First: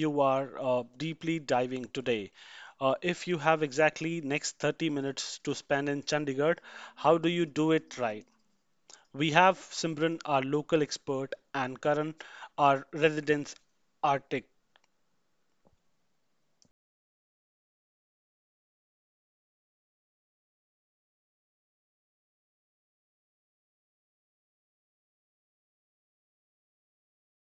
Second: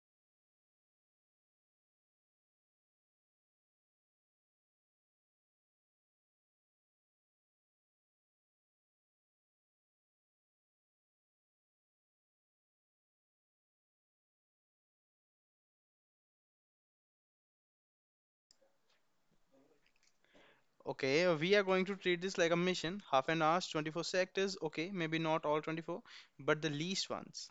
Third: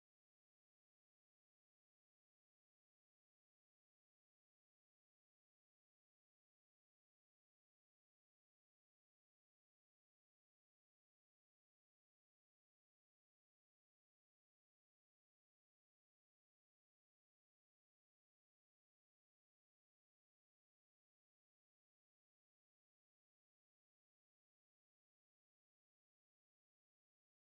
you are deeply diving today. If you have exactly next 30 minutes to spend in Chandigarh, how do you do it right? We have Simran, our local expert, and Karan, our resident Arctic. Okay, we are going to treat this like a mission. Half an hour's 24 sectors. Okay, maybe not all 24, but the least ones.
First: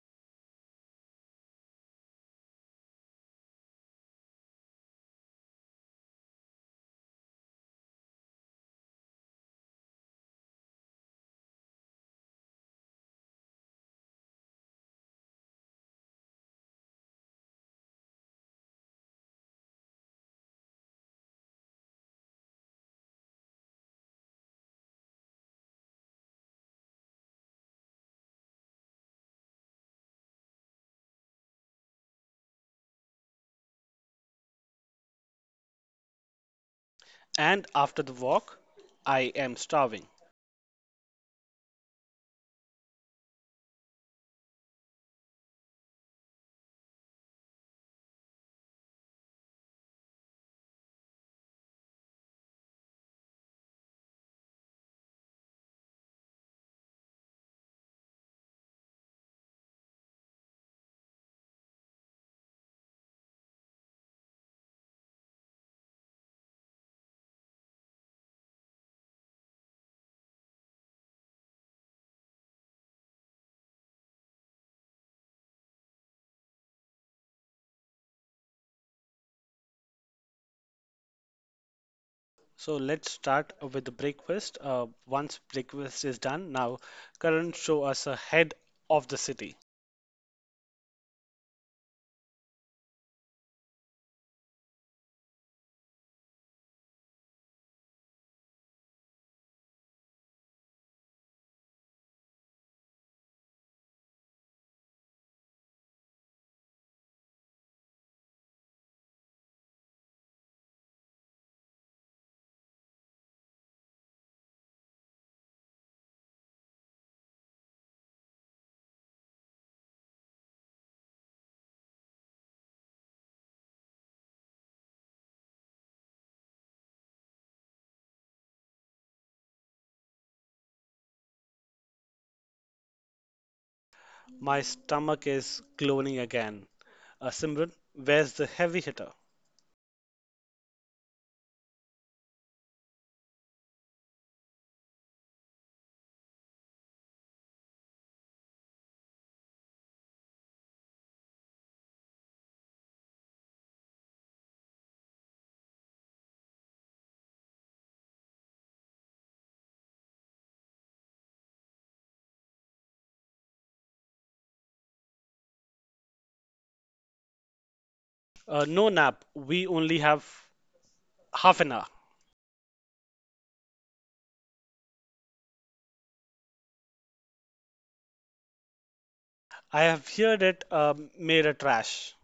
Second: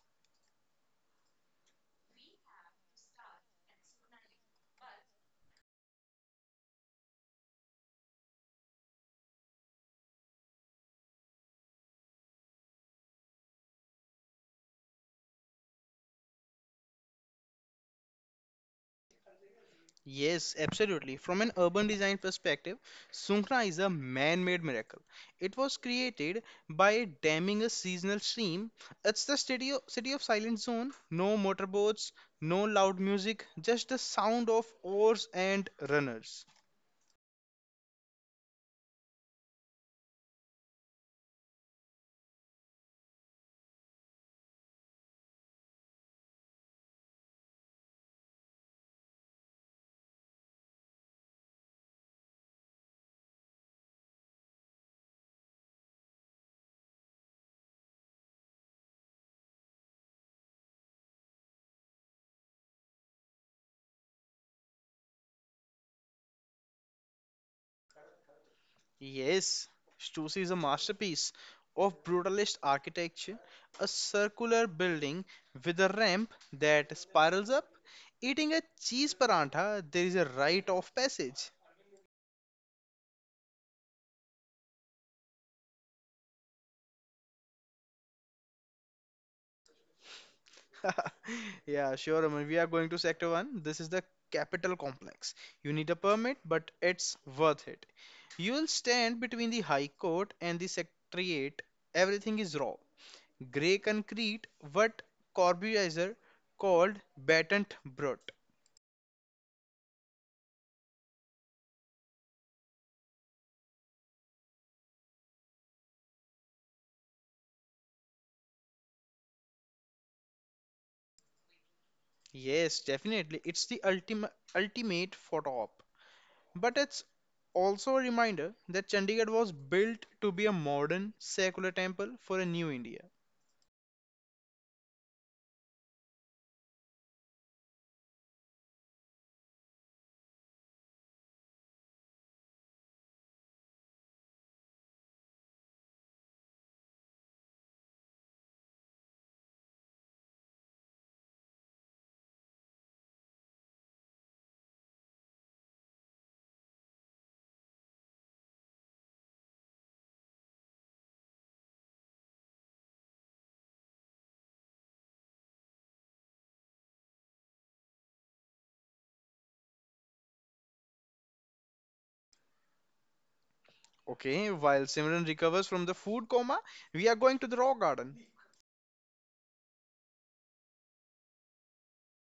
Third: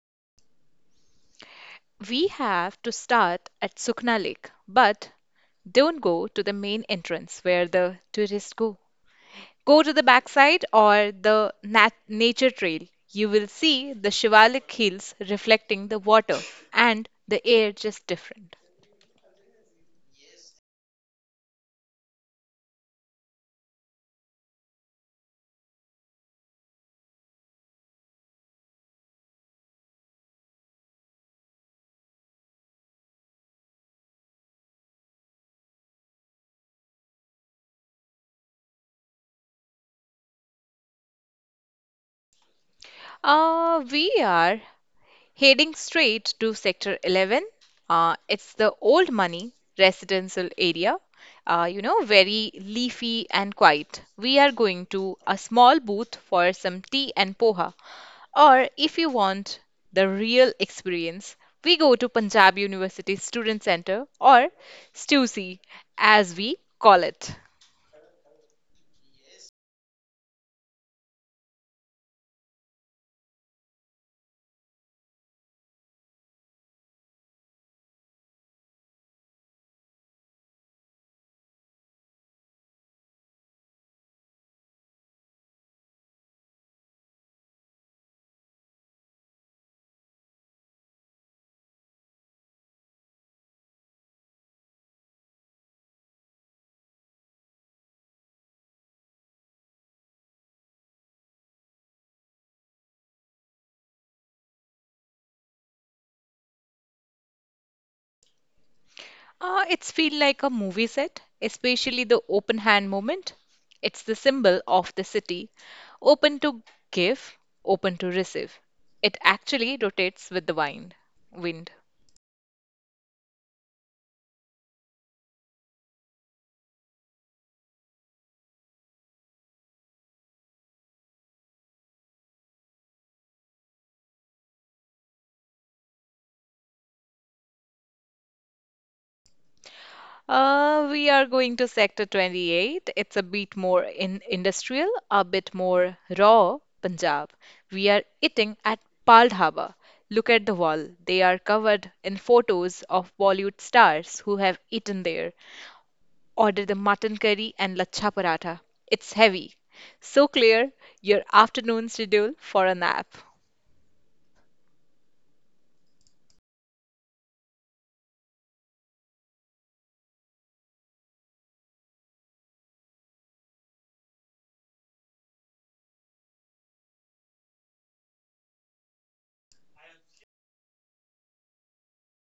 We have to start at Sukna Lake, but don't go to the main entrance where the tourists go. Go to the backside or the nature trail. You will see the Shivalik hills reflecting the water, and the air just different. Yes, absolutely. From an urban design perspective, Sukhna is a man-made miracle. It was created by damming a seasonal stream. It's the city of silent zone. No motorboats, no loud music, just the sound of oars and runners. And after the walk, I am starving. We are heading straight to Sector 11, it's the old money residential area, very leafy and quiet. We are going to a small booth for some tea and poha. Or if you want the real experience, we go to Punjab University Student Center or STUCY as we call it. Yes, Stussy is a masterpiece of brutalist architecture, a circular building with a ramp that spirals up. Eating a cheese paranta, there is a rite of passage. So let's start with the breakfast. Once breakfast is done, now Karan show us ahead of the city. Yeah, sure. I We are going to Sector 1. This is the capital complex. You need a permit, but it's worth it. You will stand between the High Court and the Secretariat. Everything is raw. Grey concrete, what Corbusier called battente brut. It's feel like a movie set, especially the open hand moment. It's the symbol of the city, open to give, open to receive. It actually rotates with the wind. Yes, definitely. It's the ultimate photo op. But it's also a reminder that Chandigarh was built to be a modern secular temple for a new India. My stomach is glowing again. Simran, where's the heavy hitter? We are going to Sector 28. It's a bit more in industrial, a bit more raw Punjab. We are eating at Pal Dhaba. Look at the wall. They are covered in photos of Bollywood stars who have eaten there. Order the mutton curry and lachha paratha. It's heavy. So clear your afternoon schedule for a nap. No nap. We only have half an hour. Okay, while Simran recovers from the food coma, we are going to the raw garden. I have heard it made a trash.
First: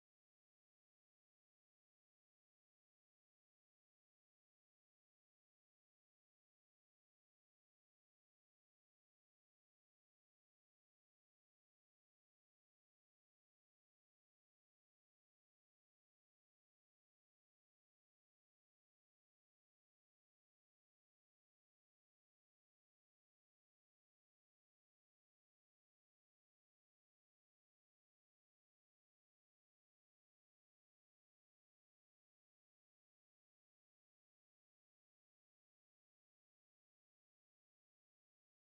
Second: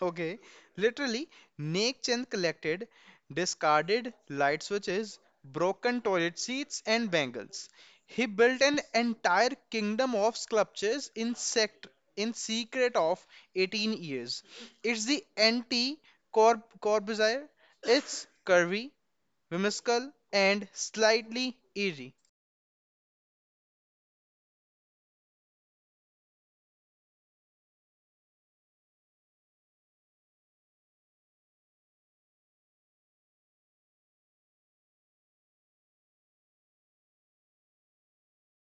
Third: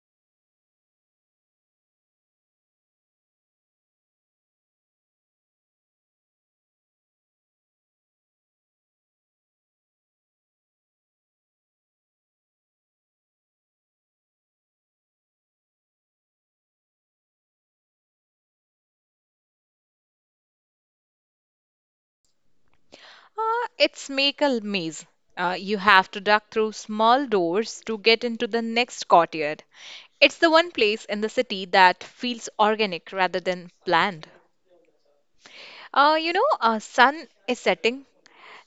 Okay, literally, Nek Chand collected discarded light switches, broken toilet seats, and bangles. He built an entire kingdom of sculptures in sect in secret of 18 years. It's the anti Corbusier. It's curvy, whimsical, and slightly eerie. It's make a maze. You have to duck through small doors to get into the next courtyard. It's the one place in the city that feels organic rather than planned. Sun is setting.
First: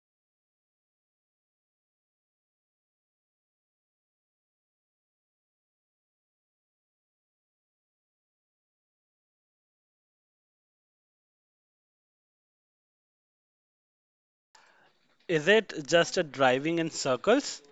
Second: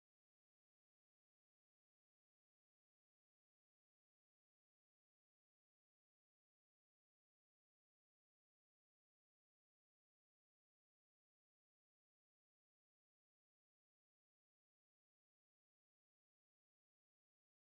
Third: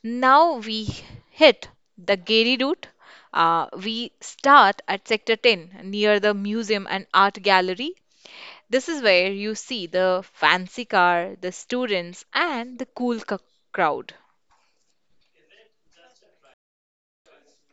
Now we hit the Gary route. We start at Sector 10 near the museum and art gallery. This is where you see the fancy car, the students, and the crowd. Is it just a driving in circles?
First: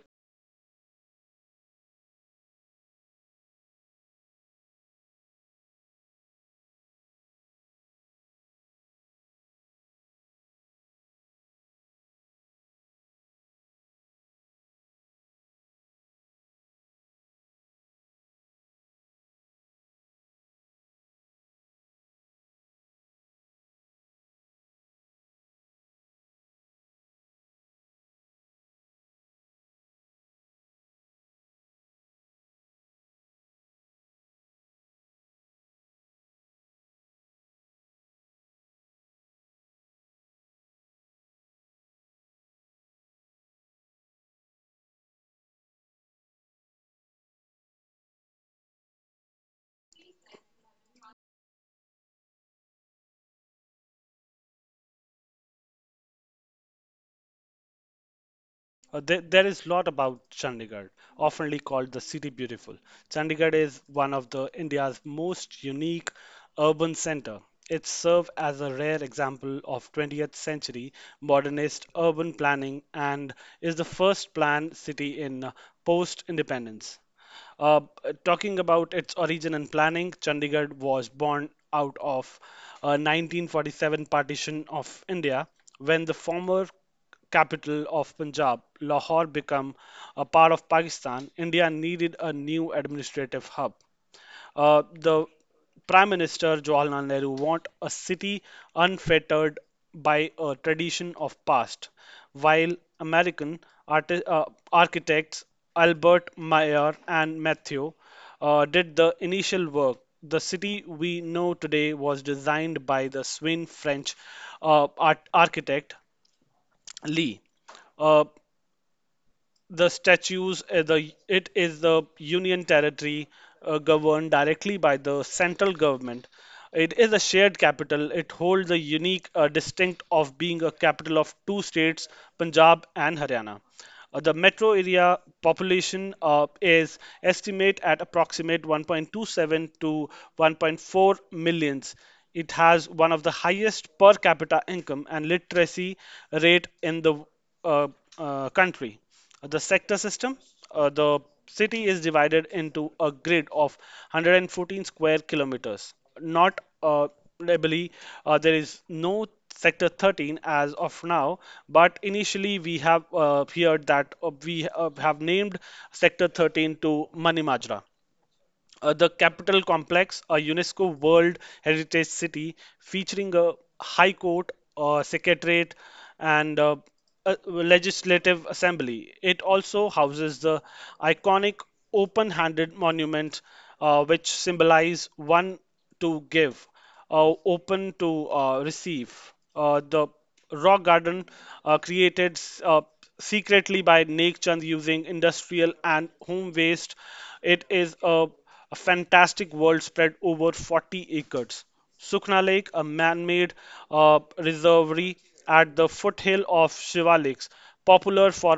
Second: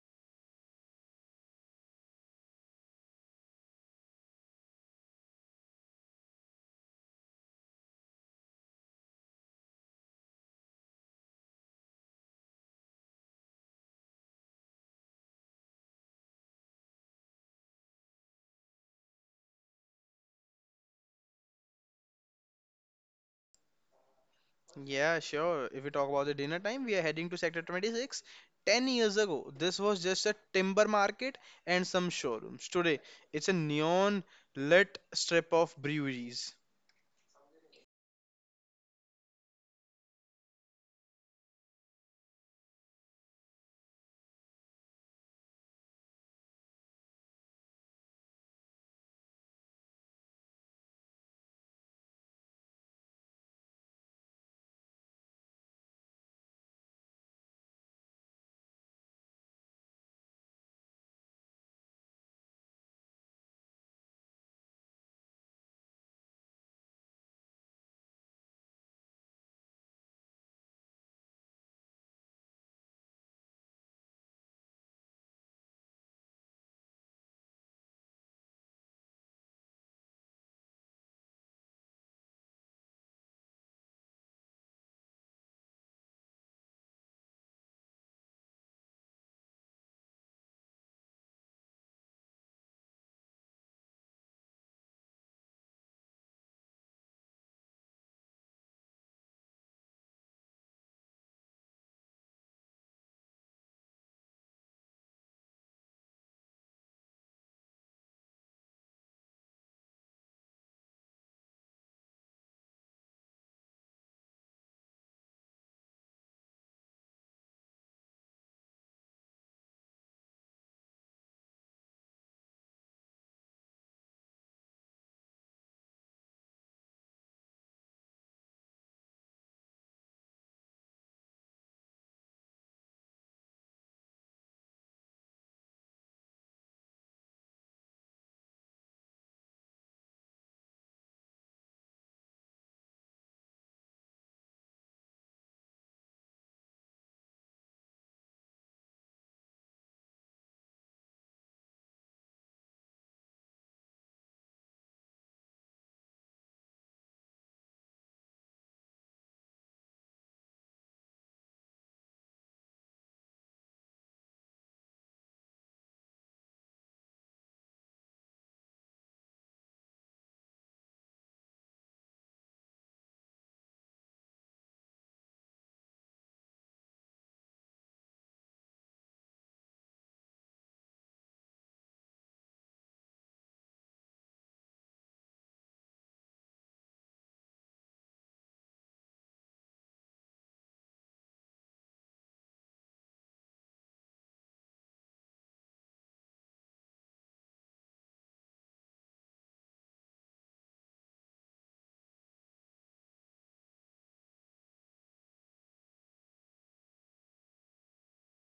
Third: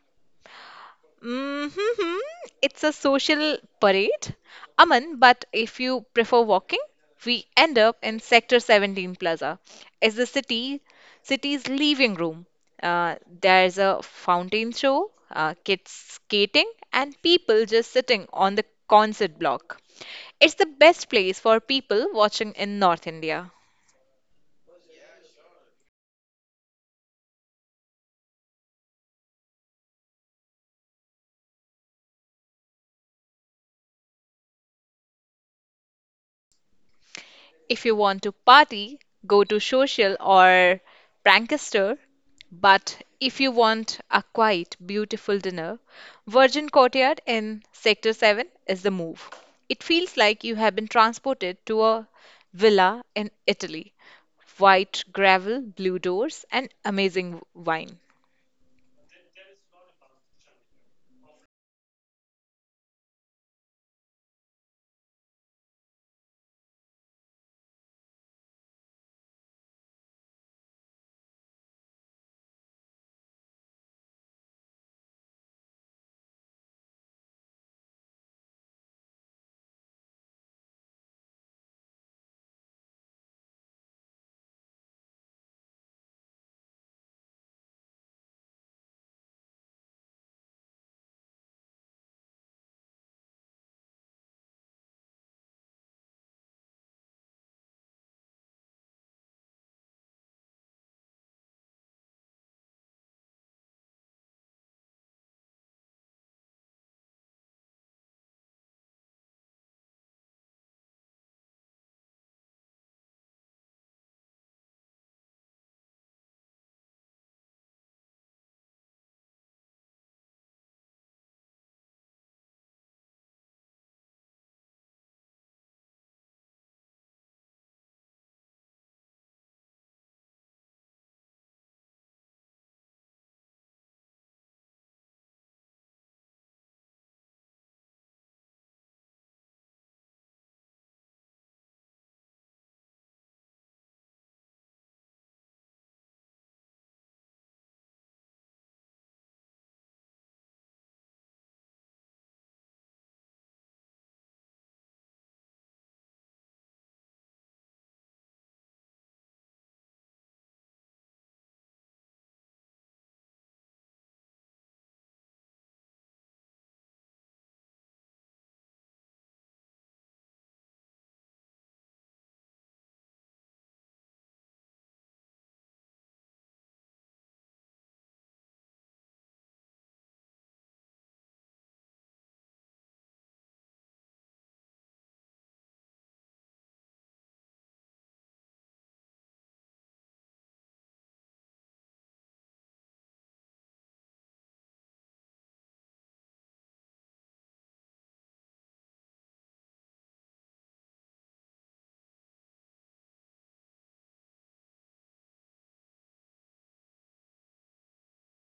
Mm-hmm. It's a social parade, Aman, but if you prefer walking, we end up in Sector 17 Plaza. It's the city's living room. There's a fountain show, kids skating, and people just sitting on the concert block. It's the best place for people watching in North India. Yeah, sure. If we talk about the dinner time, we are heading to Sector 26. 10 years ago, this was just a timber market and some showrooms. Today, it's a neon lit strip of breweries. If you want to party, go to social or prankster. But if you want a quiet, beautiful dinner, Virgin Courtyard in Sector 7 is the move. It feels like you have been transported to a villa in Italy. White gravel, blue doors, and amazing wine. There is lot about Chandigarh, oftenly called the City Beautiful. Chandigarh is one of the India's most unique urban center. It serves as a rare example of 20th century modernist urban planning and is the first planned city in post-independence. Uh, Talking about its origin and planning, Chandigarh was born out of a 1947 partition of India when the former capital of Punjab, Lahore, became a part of Pakistan. India needed a new administrative hub. The Prime Minister Jawaharlal Nehru want a city unfettered by a tradition of past, while American arti- uh, architects Albert Mayer and Matthew did the initial work. The city we know today was designed by the Swin French architect Lee. Uh, the statues, the it is the union territory governed directly by the central government. It is a shared capital. It holds the unique distinct of being a capital of two states, Punjab and Haryana. The metro area population is estimate at approximate 1.27 to 1.4 millions. It has one of the highest per capita income and literacy rate in the uh, country. The sector system, the city is divided into a grid of 114 square kilometers. Not lably, there is no sector 13 as of now, but initially we have heard that we have named sector 13 to Manimajra. The Capitol Complex, a UNESCO World Heritage City featuring a High Court, a Secretariat, and a Legislative Assembly. It also houses the iconic open handed monument, which symbolize one to give, open to receive. The rock garden, created uh, secretly by Naik Chand using industrial and home waste, it is a fantastic world spread over 40 acres. Sukhna Lake, a man-made reservoir at the foothill of Shiva Lakes, popular for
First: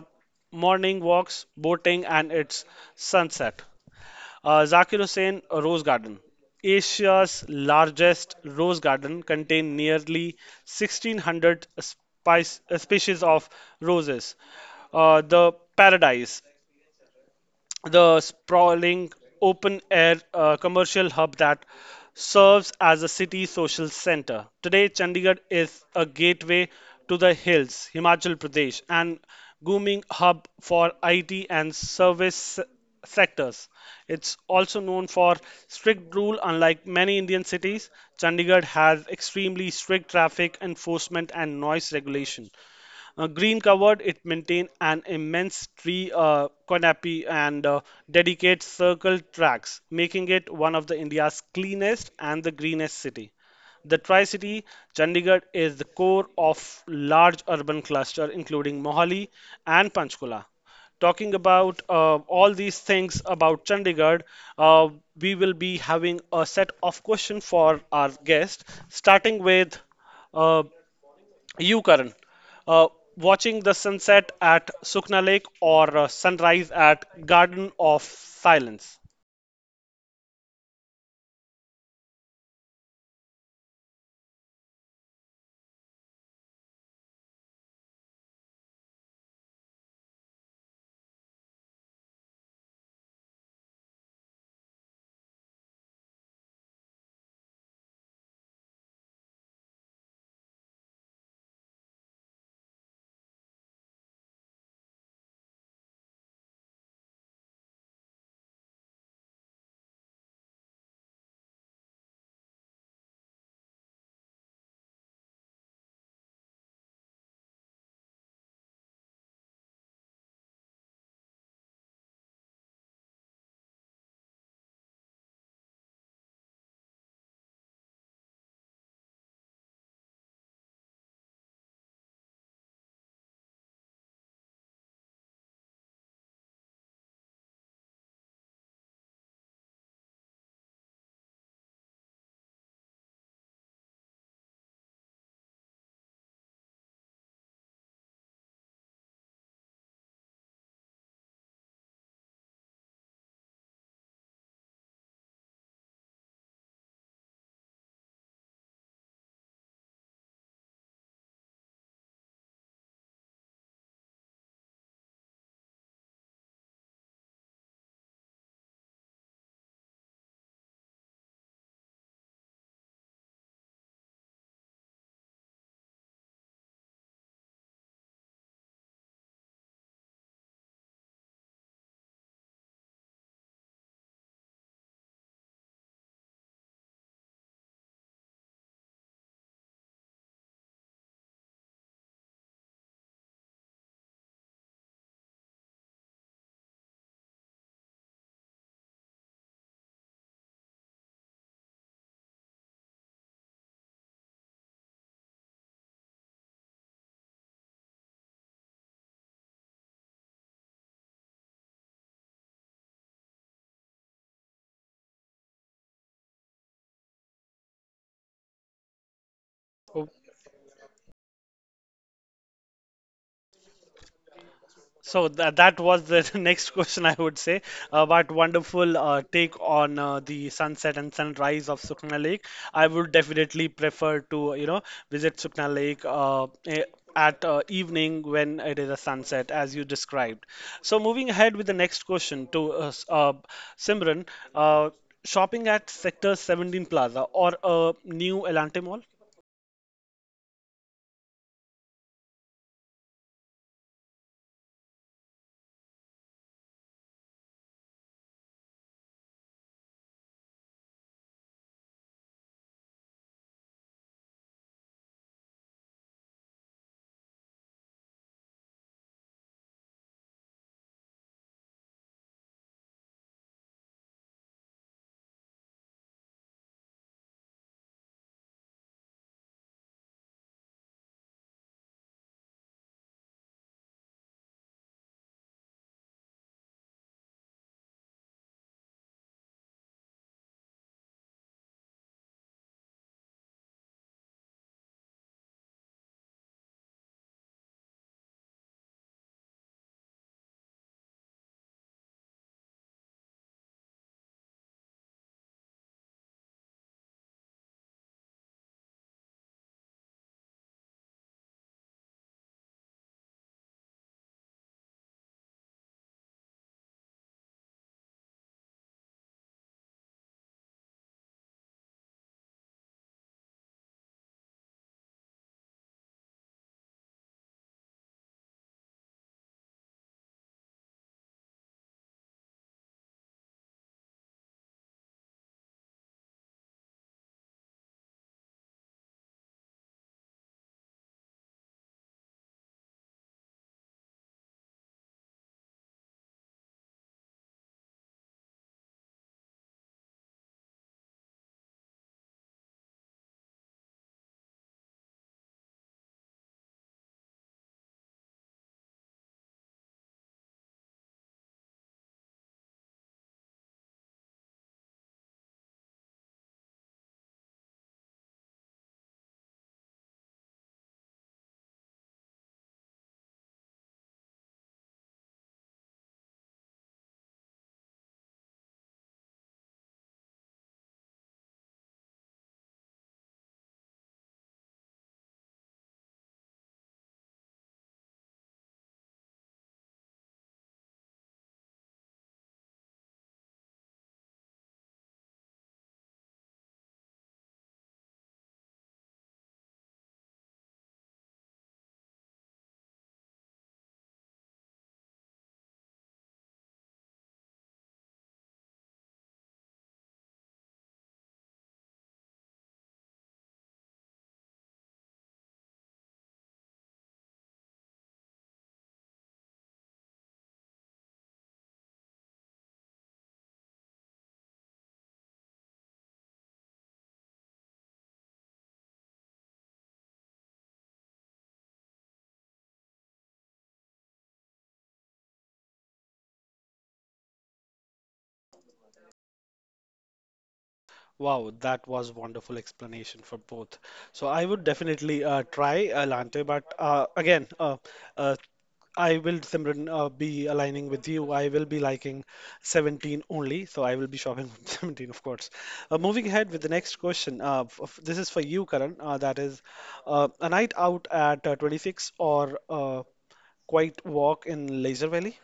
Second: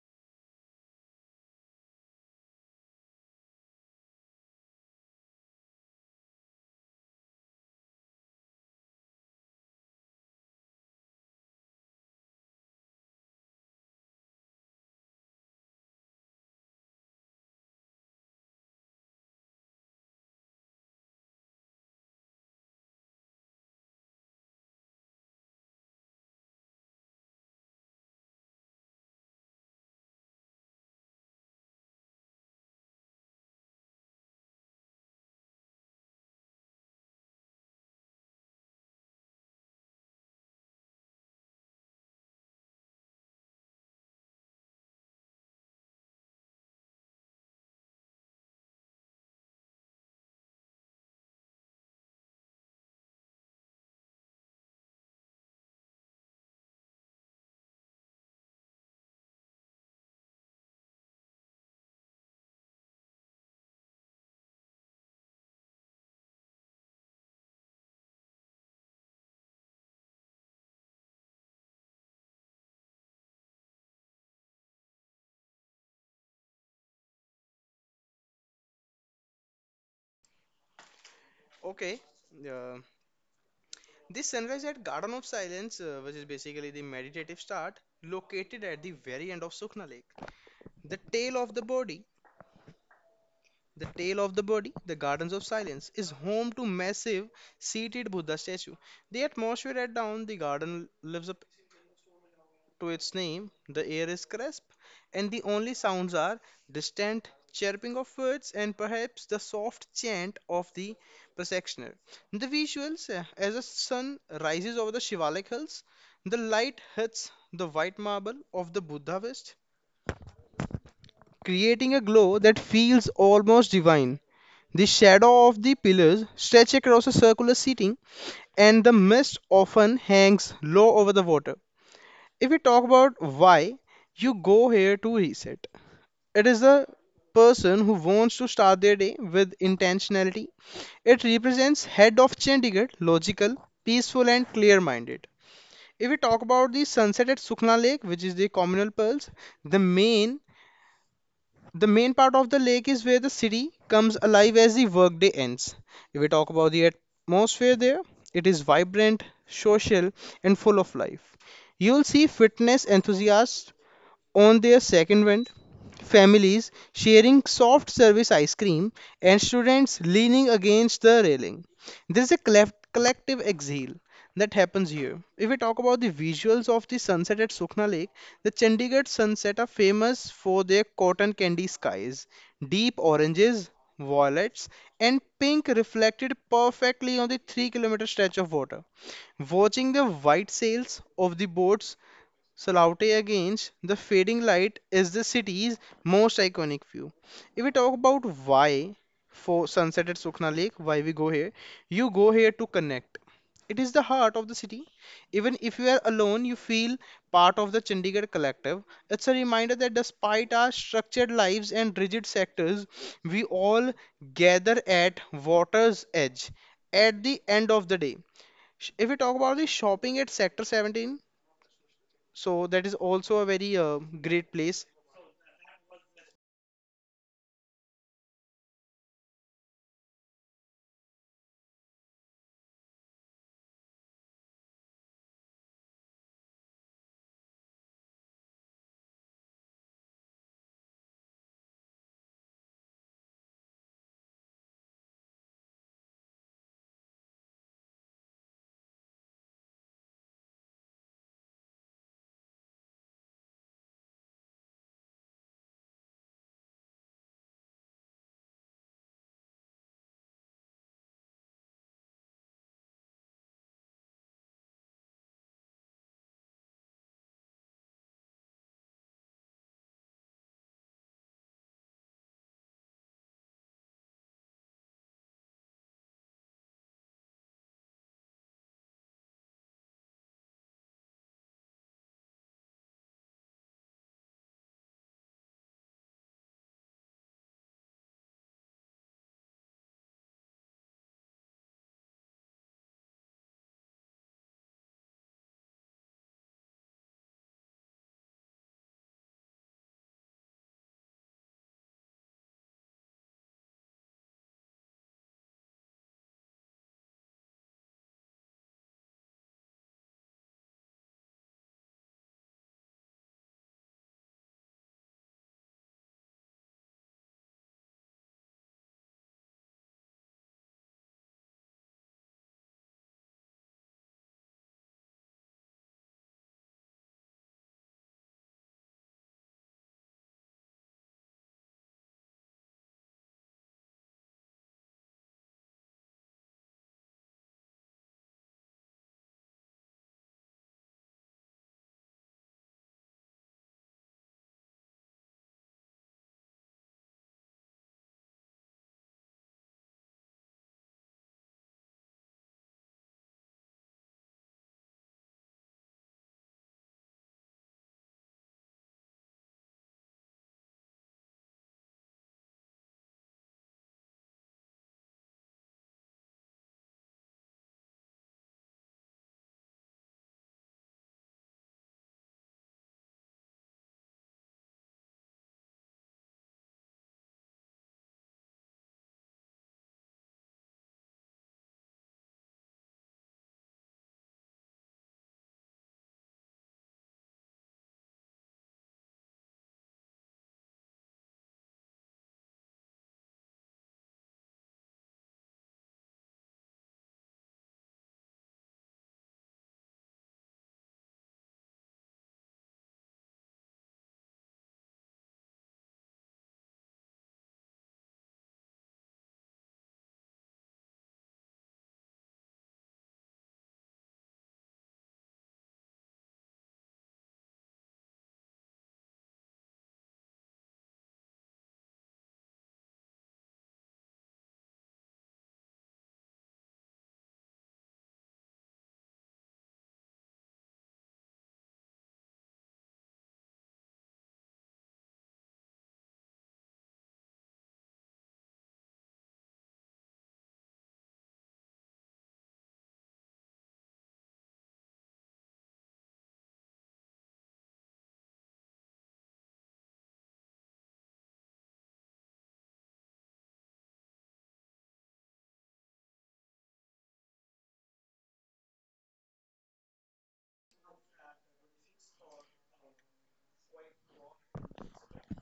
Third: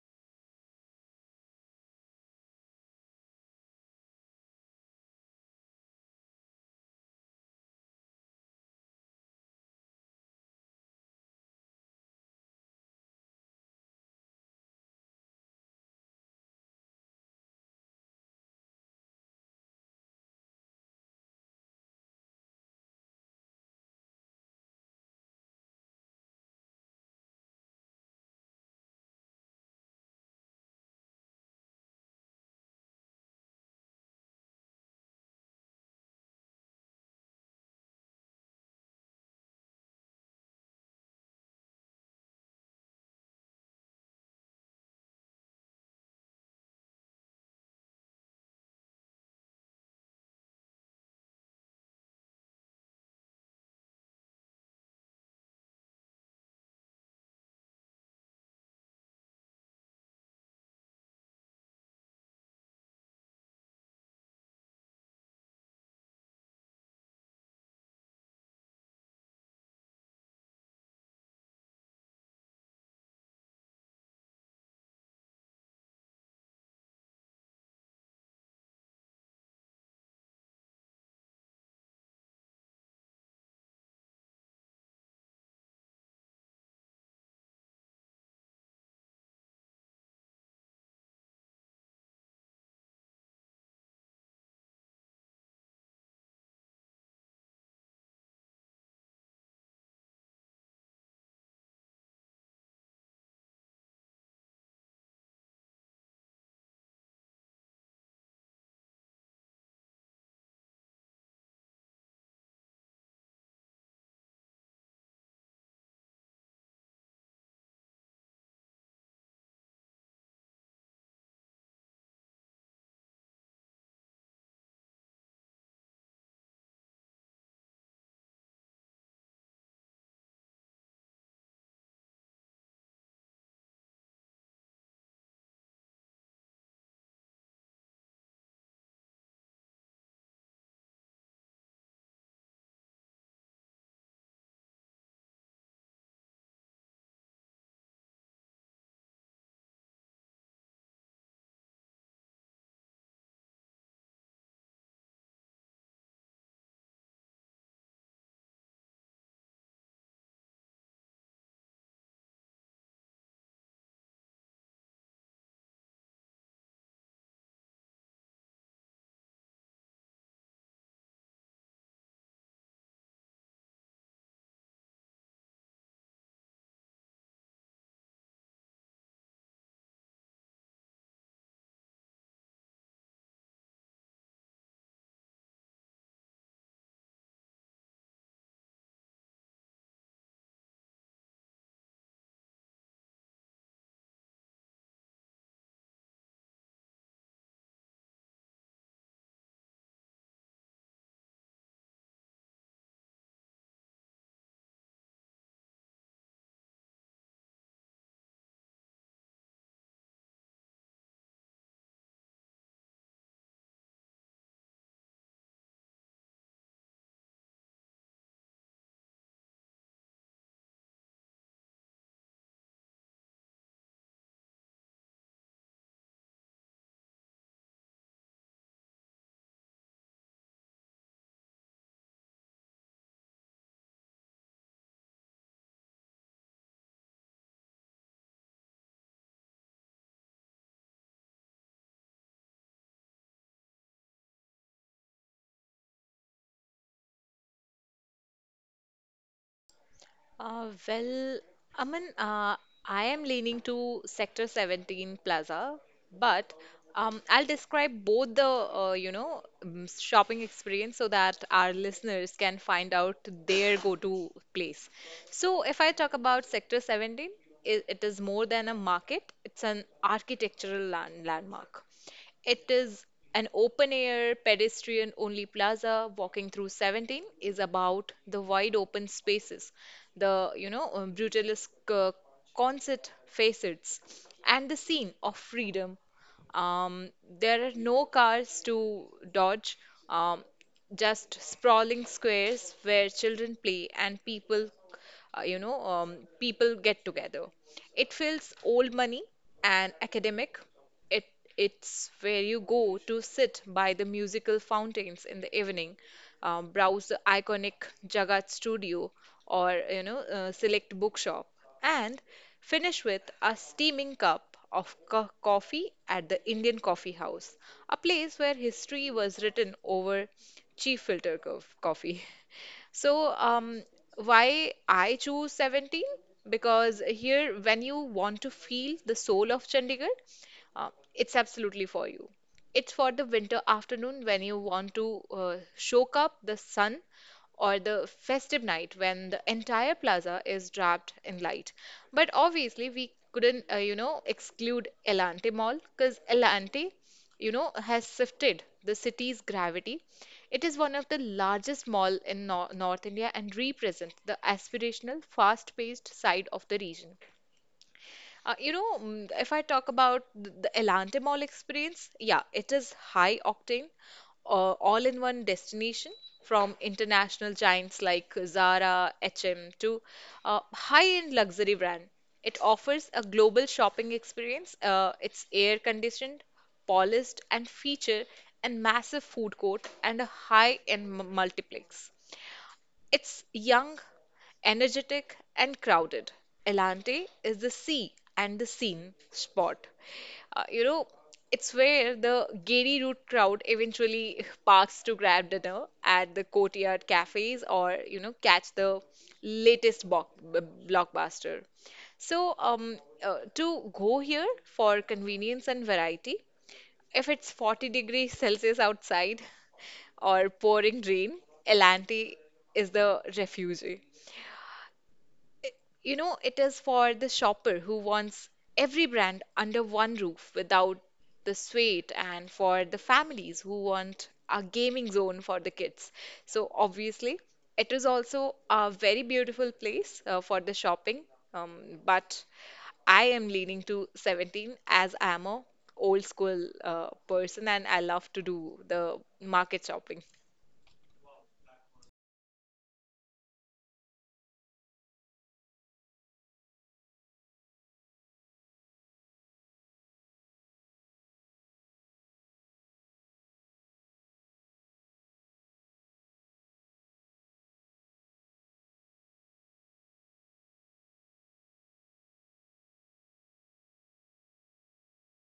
morning walks, boating, and its sunset. Zakir Hussain Rose Garden. Asia's largest rose garden contains nearly 1,600 species of roses. Uh, the paradise, the sprawling open air commercial hub that serves as a city social center. Today, Chandigarh is a gateway to the hills, Himachal Pradesh, and booming hub for IT and service sectors. It's also known for strict rule. Unlike many Indian cities, Chandigarh has extremely strict traffic enforcement and noise regulation. Green covered, it maintains an immense tree canopy and dedicates circle tracks, making it one of the India's cleanest and the greenest city. The Tri-City, Chandigarh is the core of large urban cluster including Mohali and Panchkula. Talking about all these things about Chandigarh, uh, we will be having a set of questions for our guest, starting with uh, you, Karan, uh, watching the sunset at Sukna Lake or sunrise at Garden of Silence? Okay, uh, this sunrise at Garden of Silence, which is basically the meditative start, located at the very end of Sukhna Lake. The tail of the body, the tail of the body, the Gardens of Silence, is home to massive seated Buddha statue. The atmosphere at down the garden lives up to its name, the air is crisp, and the only sounds are distant chirping of birds and perhaps the soft chant of the processioner. The visuals, as the sun rises over the Shivalik hills, the light hits the white marble of the Buddha West, creating a glow that feels almost divine. The shadow of the pillars stretch across a circular seating, and the mist often hangs low over the water. If we talk about why you go here to reset, it is the person who wants to start their day with intentionality. It represents head of Chandigarh, logical, peaceful, and clear minded. If we talk about the sunset at Sukhna Lake, which is the communal pearls, the main part of the lake is where the city comes alive as the workday ends. If we talk about the atmosphere there, it is vibrant, social, and full of life. You'll see fitness enthusiasts on their second wind, families sharing soft service ice cream, and students leaning against the railing. There's a collective exhale that happens here. If we talk about the visuals of the sunset at Sukhna Lake, the Chandigarh sunset are famous for their cotton candy skies, deep oranges, violets, and pink reflected perfectly on the 3-kilometer stretch of water. Watching the white sails of the boats Solaute against the fading light is the city's most iconic view. If we talk about why for sunset at Sukhna Lake, why we go here, you go here to connect. It is the heart of the city. Even if you are alone, you feel part of the Chandigarh collective. It's a reminder that despite our structured lives and rigid sectors, we all gather at water's edge at the end of the day. If we talk about the shopping at Sector 17, so that is also a very great place. So that was the next question I would say. But wonderful take on the sunset and sunrise of Sukna Lake. I would definitely prefer to, you know, visit Sukna Lake at evening when it is a sunset, as you described. So moving ahead with the next question to Simran, uh, shopping at Sector 17 Plaza or a new Elante Mall? Well, Aman, I am leaning to Sector 17 Plaza, but I'll describe both the shopping experience so that our listeners can find out their go-to place. So, if I talk about Sector 17, it is more than a market; it's an architectural landmark. It is an open air, pedestrian only plaza. Walking through 17 is about the wide open spaces, brutalist concert facets, and the scene of freedom. There are no cars to dodge, um, just sprawling squares where children play and people get together. It feels old money and academic. It, it's where you go to sit by the musical fountains in the evening, browse the iconic Jagat studio or select bookshop, and finish with a steaming cup of coffee at the Indian Coffee House, a place where history was written over cheap filter coffee. So, why I choose 17? Because here, when you want to feel the soul of Chandigarh, it's absolutely for you. It's for the winter afternoon when you want to soak up the sun, or the festive night when the entire plaza is wrapped in light. But obviously, we couldn't, exclude Elante Mall because Elante, has shifted the city's gravity. It is one of the largest mall in North India and represents the aspirational, fast-paced side of the region. If I talk about the Elante Mall experience, yeah, it is high octane, all in one destination from international giants like Zara, H&M to high-end luxury brand. It offers a global shopping experience. It's air-conditioned, polished, and feature a massive food court and a high-end multiplex. It's young, energetic, and crowded. Elante is the sea and the scene spot. Uh, you know, it's where the Gary Route crowd eventually parks to grab dinner at the courtyard cafes or, catch the latest blockbuster. So, to go here for convenience and variety, if it's 40 degrees Celsius outside or pouring rain, Elanti is the refuge. You know, it is for the shopper who wants every brand under one roof without the sweat, and for the families who want a gaming zone for the kids. So, obviously, it is also a very beautiful place for the shopping. But I am leaning to 17 as I am a old school person and I love to do the market shopping. Wow, that was wonderful explanation for both. So I would definitely try latte, but again, uh, I will, Simran, be aligning with you. I will be liking 17 only, so I will be shopping 17, of course. Moving ahead with the next question. This is for you, Karan. That is a night out at 26 or quiet walk in Laser Valley?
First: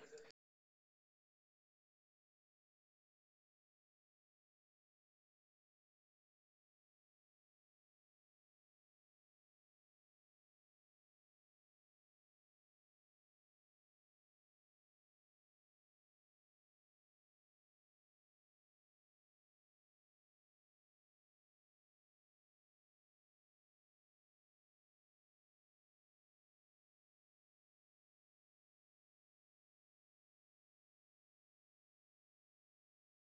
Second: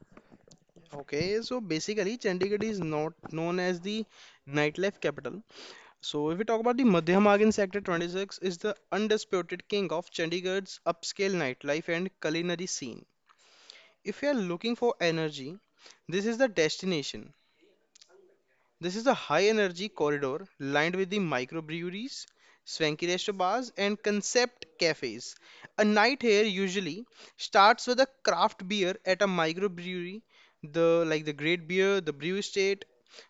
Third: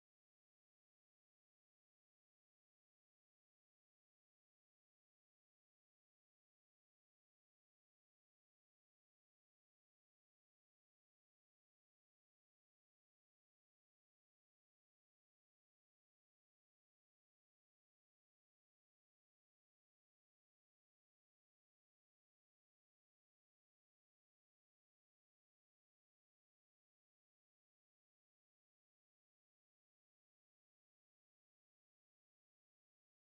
Okay, so basically Chandigarh is not known as the nightlife capital. So if we talk about the Madhya Magan Sector 26 is the undisputed king of Chandigarh's upscale nightlife and culinary scene. If you are looking for energy, this is the destination. This is a high energy corridor lined with the microbreweries, swanky resto bars, and concept cafes. A night here usually starts with a craft beer at a microbrewery, the like the Great Beer, the Brew Estate,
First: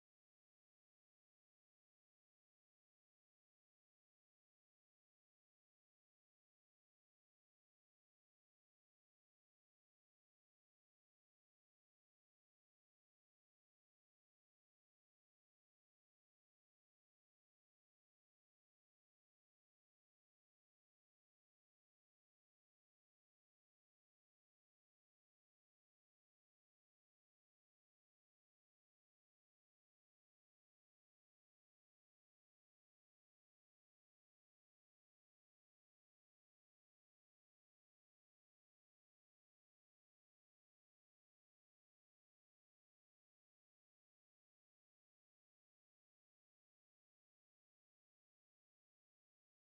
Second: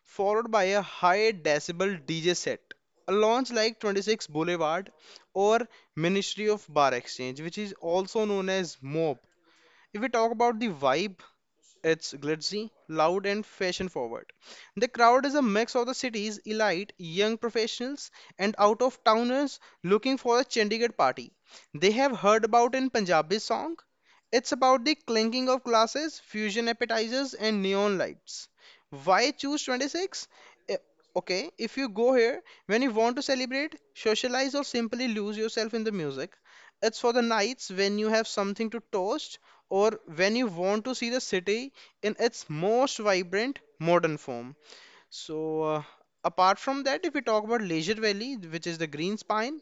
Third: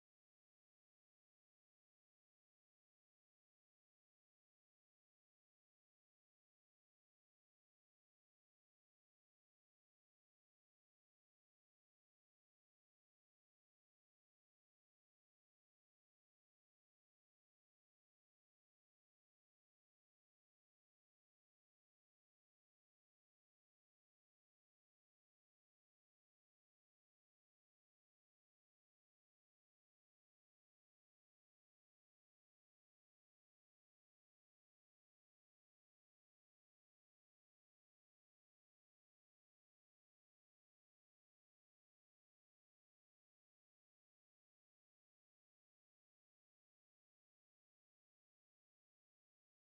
followed by a high decibel DJ set. A launch like 26 Boulevard or Ministry of Bar Exchange, which is also known as MOB. If we talk about the vibe, it's glitzy, loud, and fashion forward. The crowd is a mix of the city's elite, young professionals, and out of towners looking for a Chandigarh party. They have heard about in Punjabi song. It's about the clinking of glasses, fusion appetizers, and neon lights. Why choose 26? Eh, Okay, if you go here when you want to celebrate, socialize, or simply lose yourself in the music, it's for the nights when you have something to toast or when you want to see the city in its most vibrant modern form. So, apart from that, if we talk about Leisure Valley, which is the green spine,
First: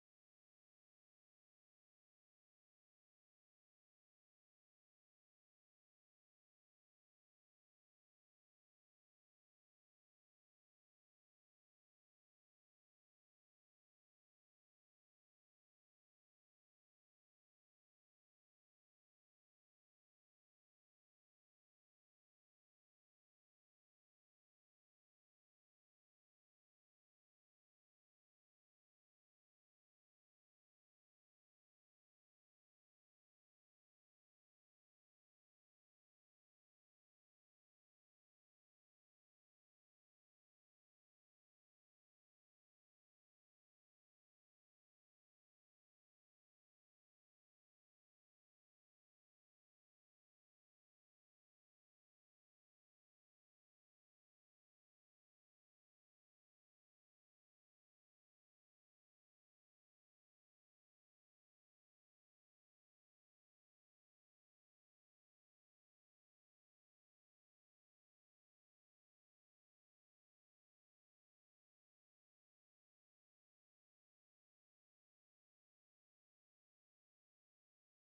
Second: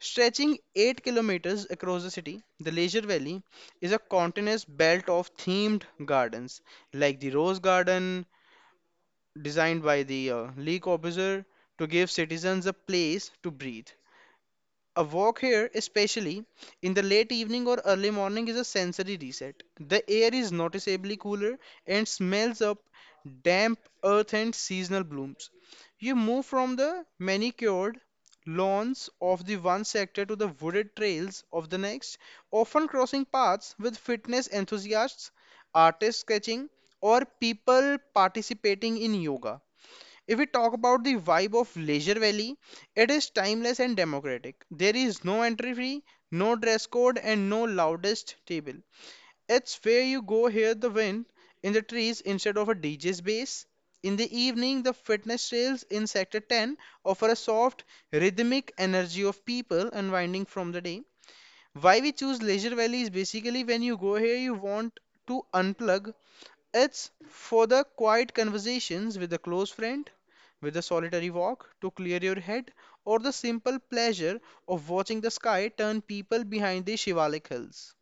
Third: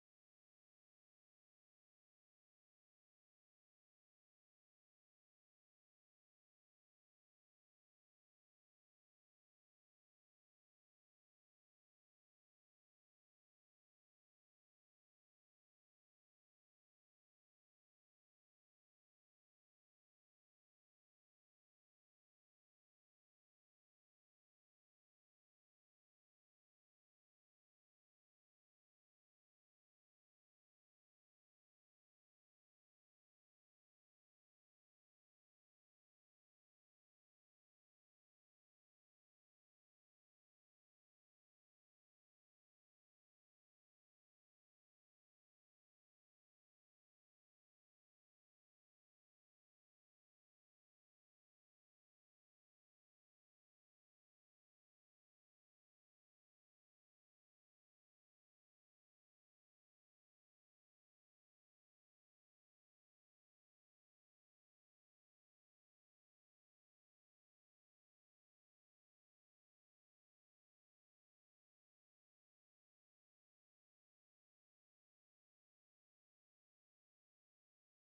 stretching 8 kilometers across the city, the Leisure Valley is a continuous belt of themed gardens like the Rose Garden, designed by the Lee Corbusier to give citizens a place to breathe. A walk here, especially in the late evening or early morning, is a sensory reset. The air is noticeably cooler and smells of damp earth and seasonal blooms. You move from the manicured lawns of the one sector to the wooded trails of the next, often crossing paths with fitness enthusiasts, artists sketching, or people participating in yoga. If we talk about the vibe of Leisure Valley, it is timeless and democratic. There is no entry fee, no dress code, and no loudest table. It's where you go hear the wind in the trees instead of a DJ's bass. In the evening, the fitness trails in Sector 10 offer a soft, rhythmic energy of people unwinding from the day. Why we choose Leisure Valley is basically when you go here, you want to unplug it's for the quiet conversations with a close friend, with a solitary walk to clear your head, or the simple pleasure of watching the sky turn people behind the Shivalik hills.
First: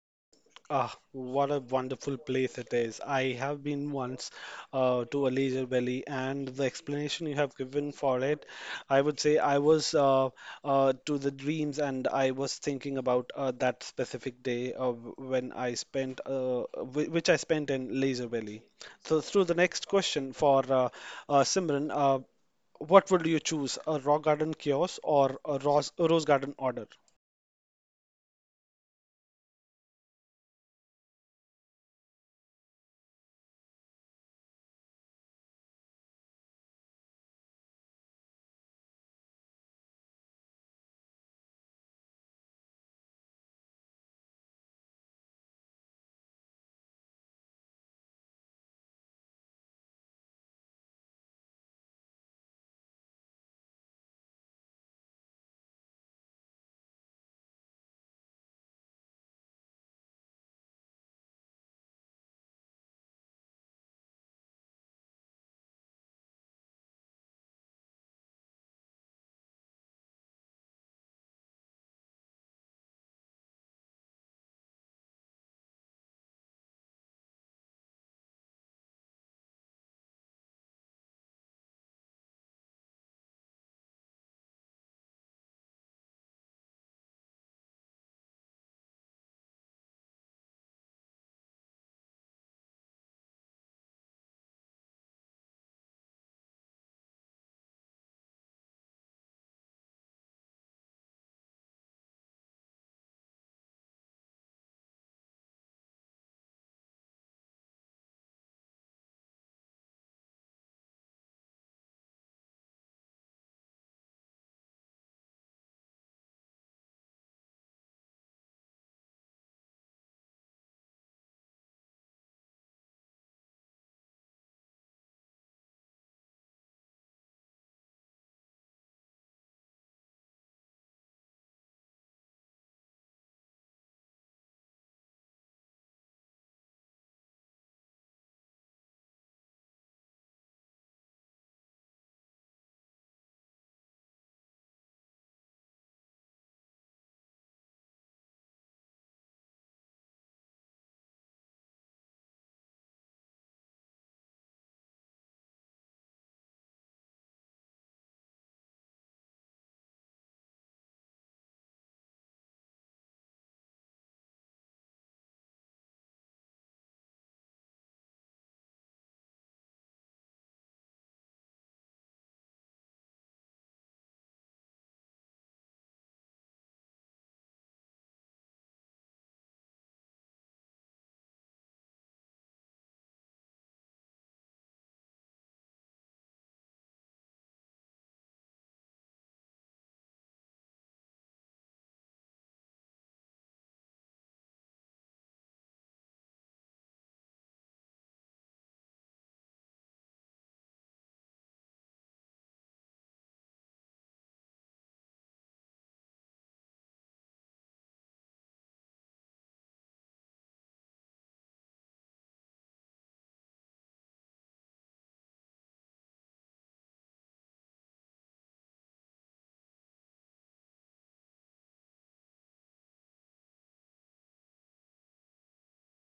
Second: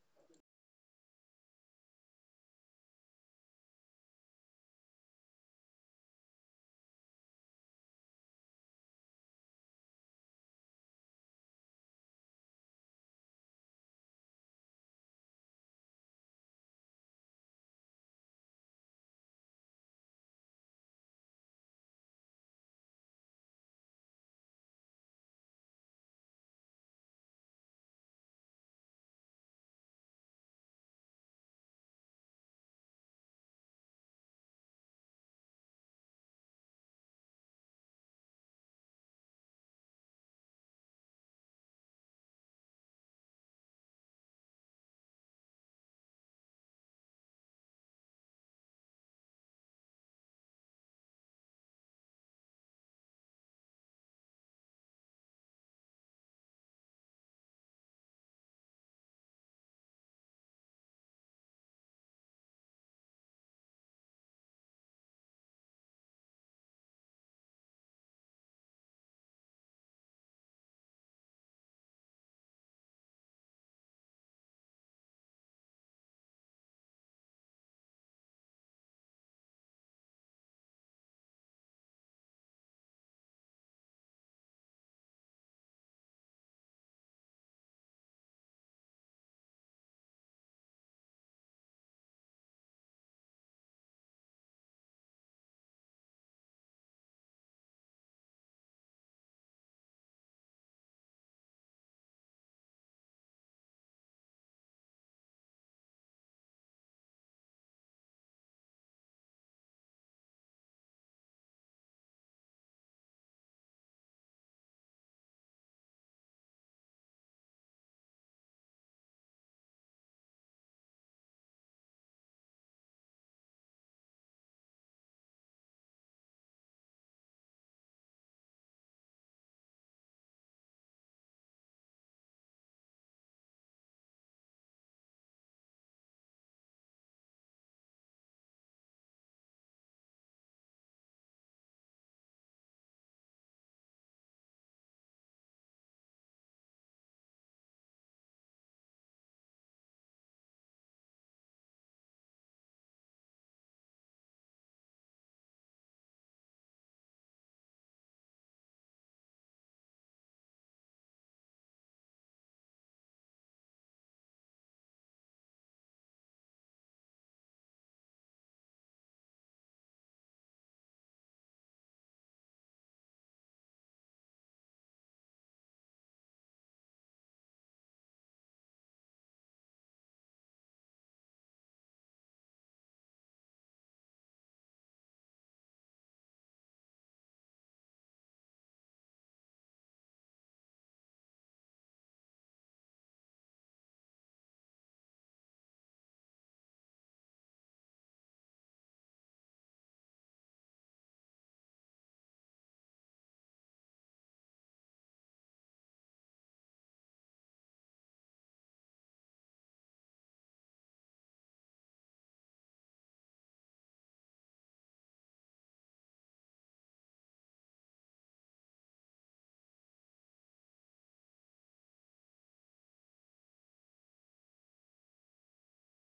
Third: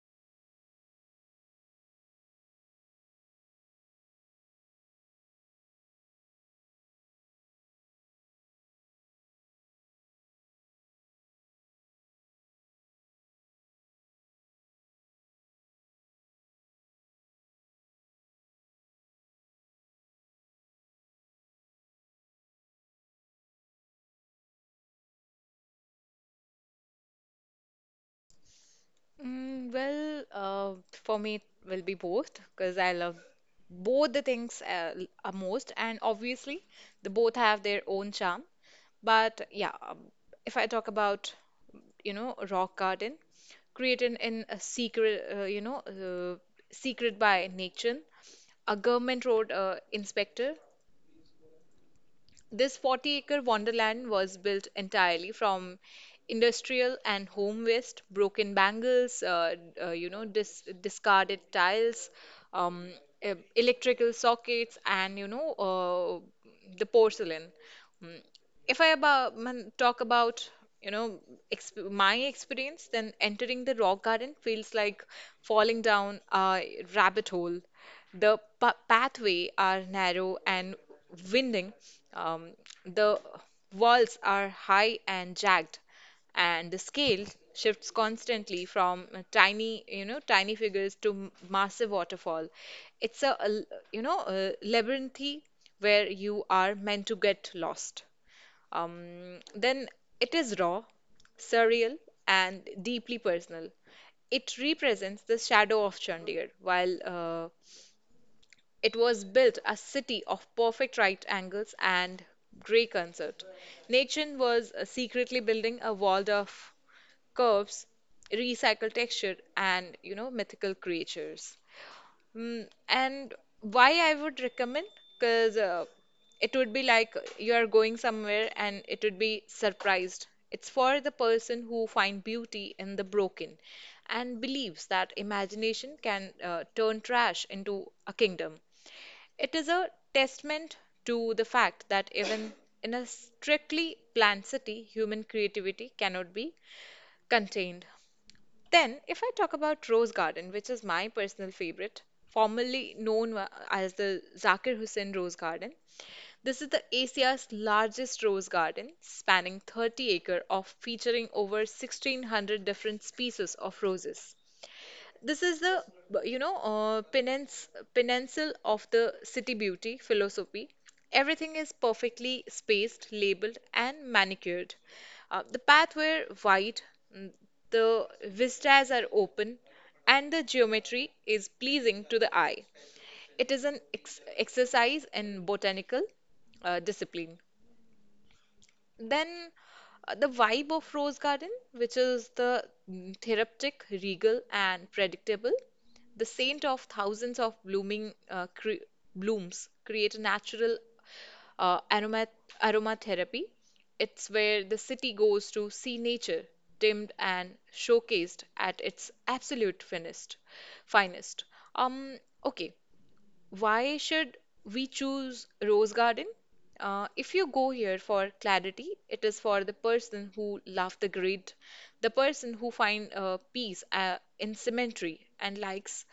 Ah, what a wonderful place it is. I have been once to a leisure valley, and the explanation you have given for it, I would say I was to the dreams, and I was thinking about that specific day of when I spent, which I spent in leisure valley. So, through the next question for Simran, what would you choose, a rock garden kiosk or a rose garden order? Well, for me, it will be both because I love both the things most, and obviously, the both have their own charm. But yeah, if I talk about, you know, a rock garden created in a secret, secret by nature, a government road inspector this 40-acre wonderland was built entirely from industrial and home waste, broken bangles, discarded tiles, um, electrical sockets, and the porcelain. Mm. If I talk about you know exp my experience, then entering the rock garden feels like falling down a rabbit hole. The pa pathways are narrow and winding, um, the walls are high and jagged, and the scale shifts constantly from tiny, tiny figures to massive waterfall. It's a labyrinthy where you are meant to get lost. Then it is raw, surreal, and deeply personal. It represents the shadow of Chandir, while it was built a city of perfect right angles and grey concert. Nathan was secretly building a world of curves, recycled texture, and mythical creatures. And why I would recommend? Because it would be like you are going somewhere and it would be surprised. It's for the person who find beauty in the broken and believes that imagination can turn trash into a kingdom. It is a testament to the fact that even in a strictly planned city, human creativity cannot be contained. Then, if I talk about Rose Garden, which is my personal favorite, formerly as the Zakir Hussain Rose Garden, this is the Asia's largest rose garden, spanning 30 acre of featuring over 1600 different species of roses. This is the, you know, uh, penance, pencil of the city beauty philosophy. Everything is perfectly spaced, labeled, and manicured. The paths were wide, mm, the vistas are open, and the geometry is pleasing to the eye. It is an ex exercise in botanical discipline. Then the vibe of Rose Garden, which is the therapeutic, regal, and predictable, the scent of thousands of blooming blooms create a natural uh, aroma aromatherapy. It's where the city goes to see nature, dimmed and showcased at its absolute finest. Um, okay, why should we choose Rose Garden? If you go here for clarity, it is for the person who loves the grid, the person who finds peace in symmetry and likes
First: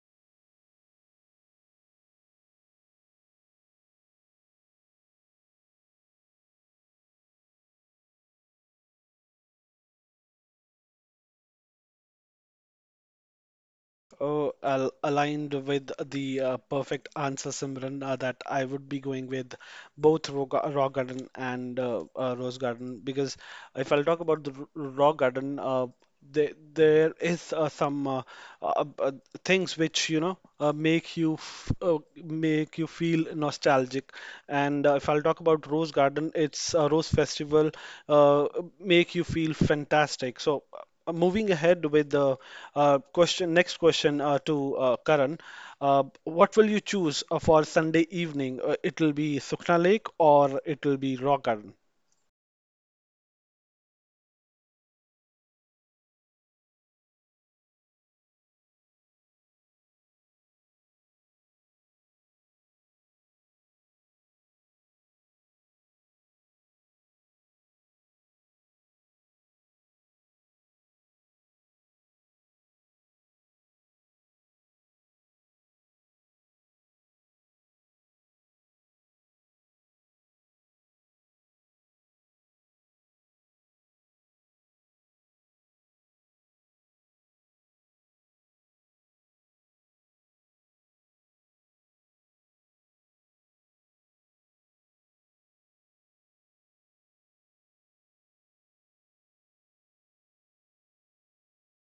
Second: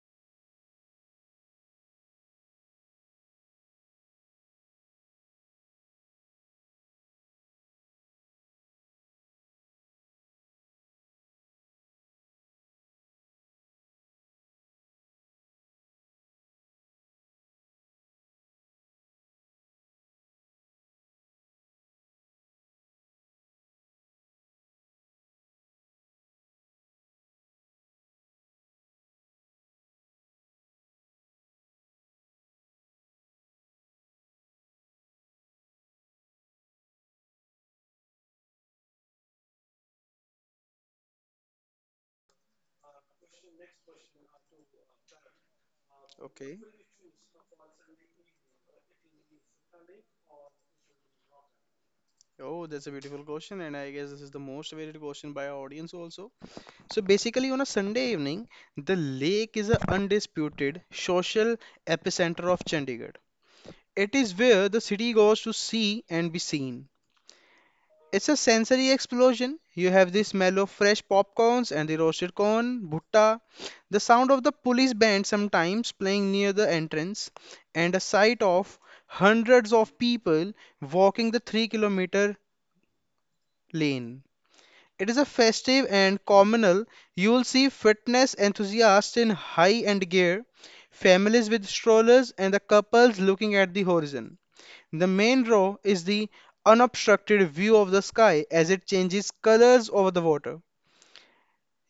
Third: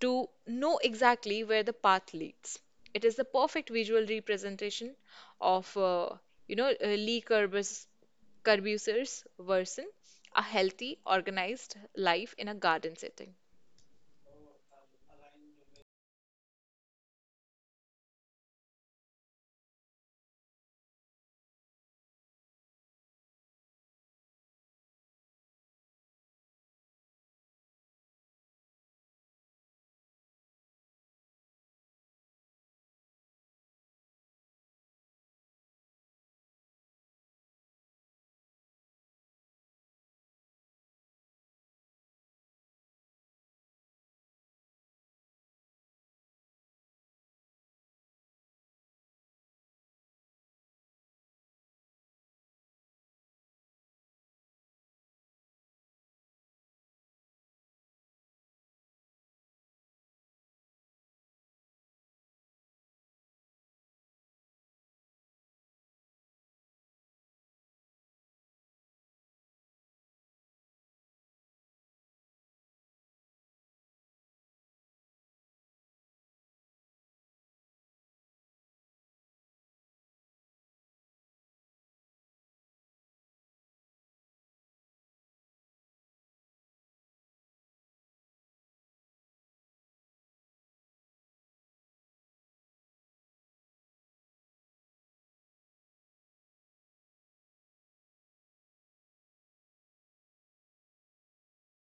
to know exactly where the path leads. It is the perfect visual representation of, Lee Kurzweil's Curbuser's version, a healthy, organized life in a garden setting. Oh, al aligned with the perfect answer, Simran, that I would be going with both Raw, Garden and Rose Garden because if I'll talk about the rock garden, there is some uh, uh, things which you know make you feel nostalgic. And if I'll talk about Rose Garden, it's a Rose Festival uh, make you feel fantastic. So moving ahead with the next question to Karan, what Okay. will you choose for Sunday evening? It'll be Sukhna Lake or it'll be Rock Garden? Oh, that's a beautiful question, and I guess this is the most awaited question by our audience also. So basically, on a Sunday evening, the lake is an undisputed social epicenter of Chandigarh. It is where the city goes to see and be seen. It's a sensory explosion. You have the smell of fresh popcorns and the roasted corn, bhutta, the sound of the police band sometimes playing near the entrance, and a sight of hundreds of people walking the 3-kilometer lane. It is a festive and communal. You will see fitness enthusiasts in high end gear, families with strollers, and the couples looking at the horizon. The main row is the unobstructed view of the sky as it changes colors over the water.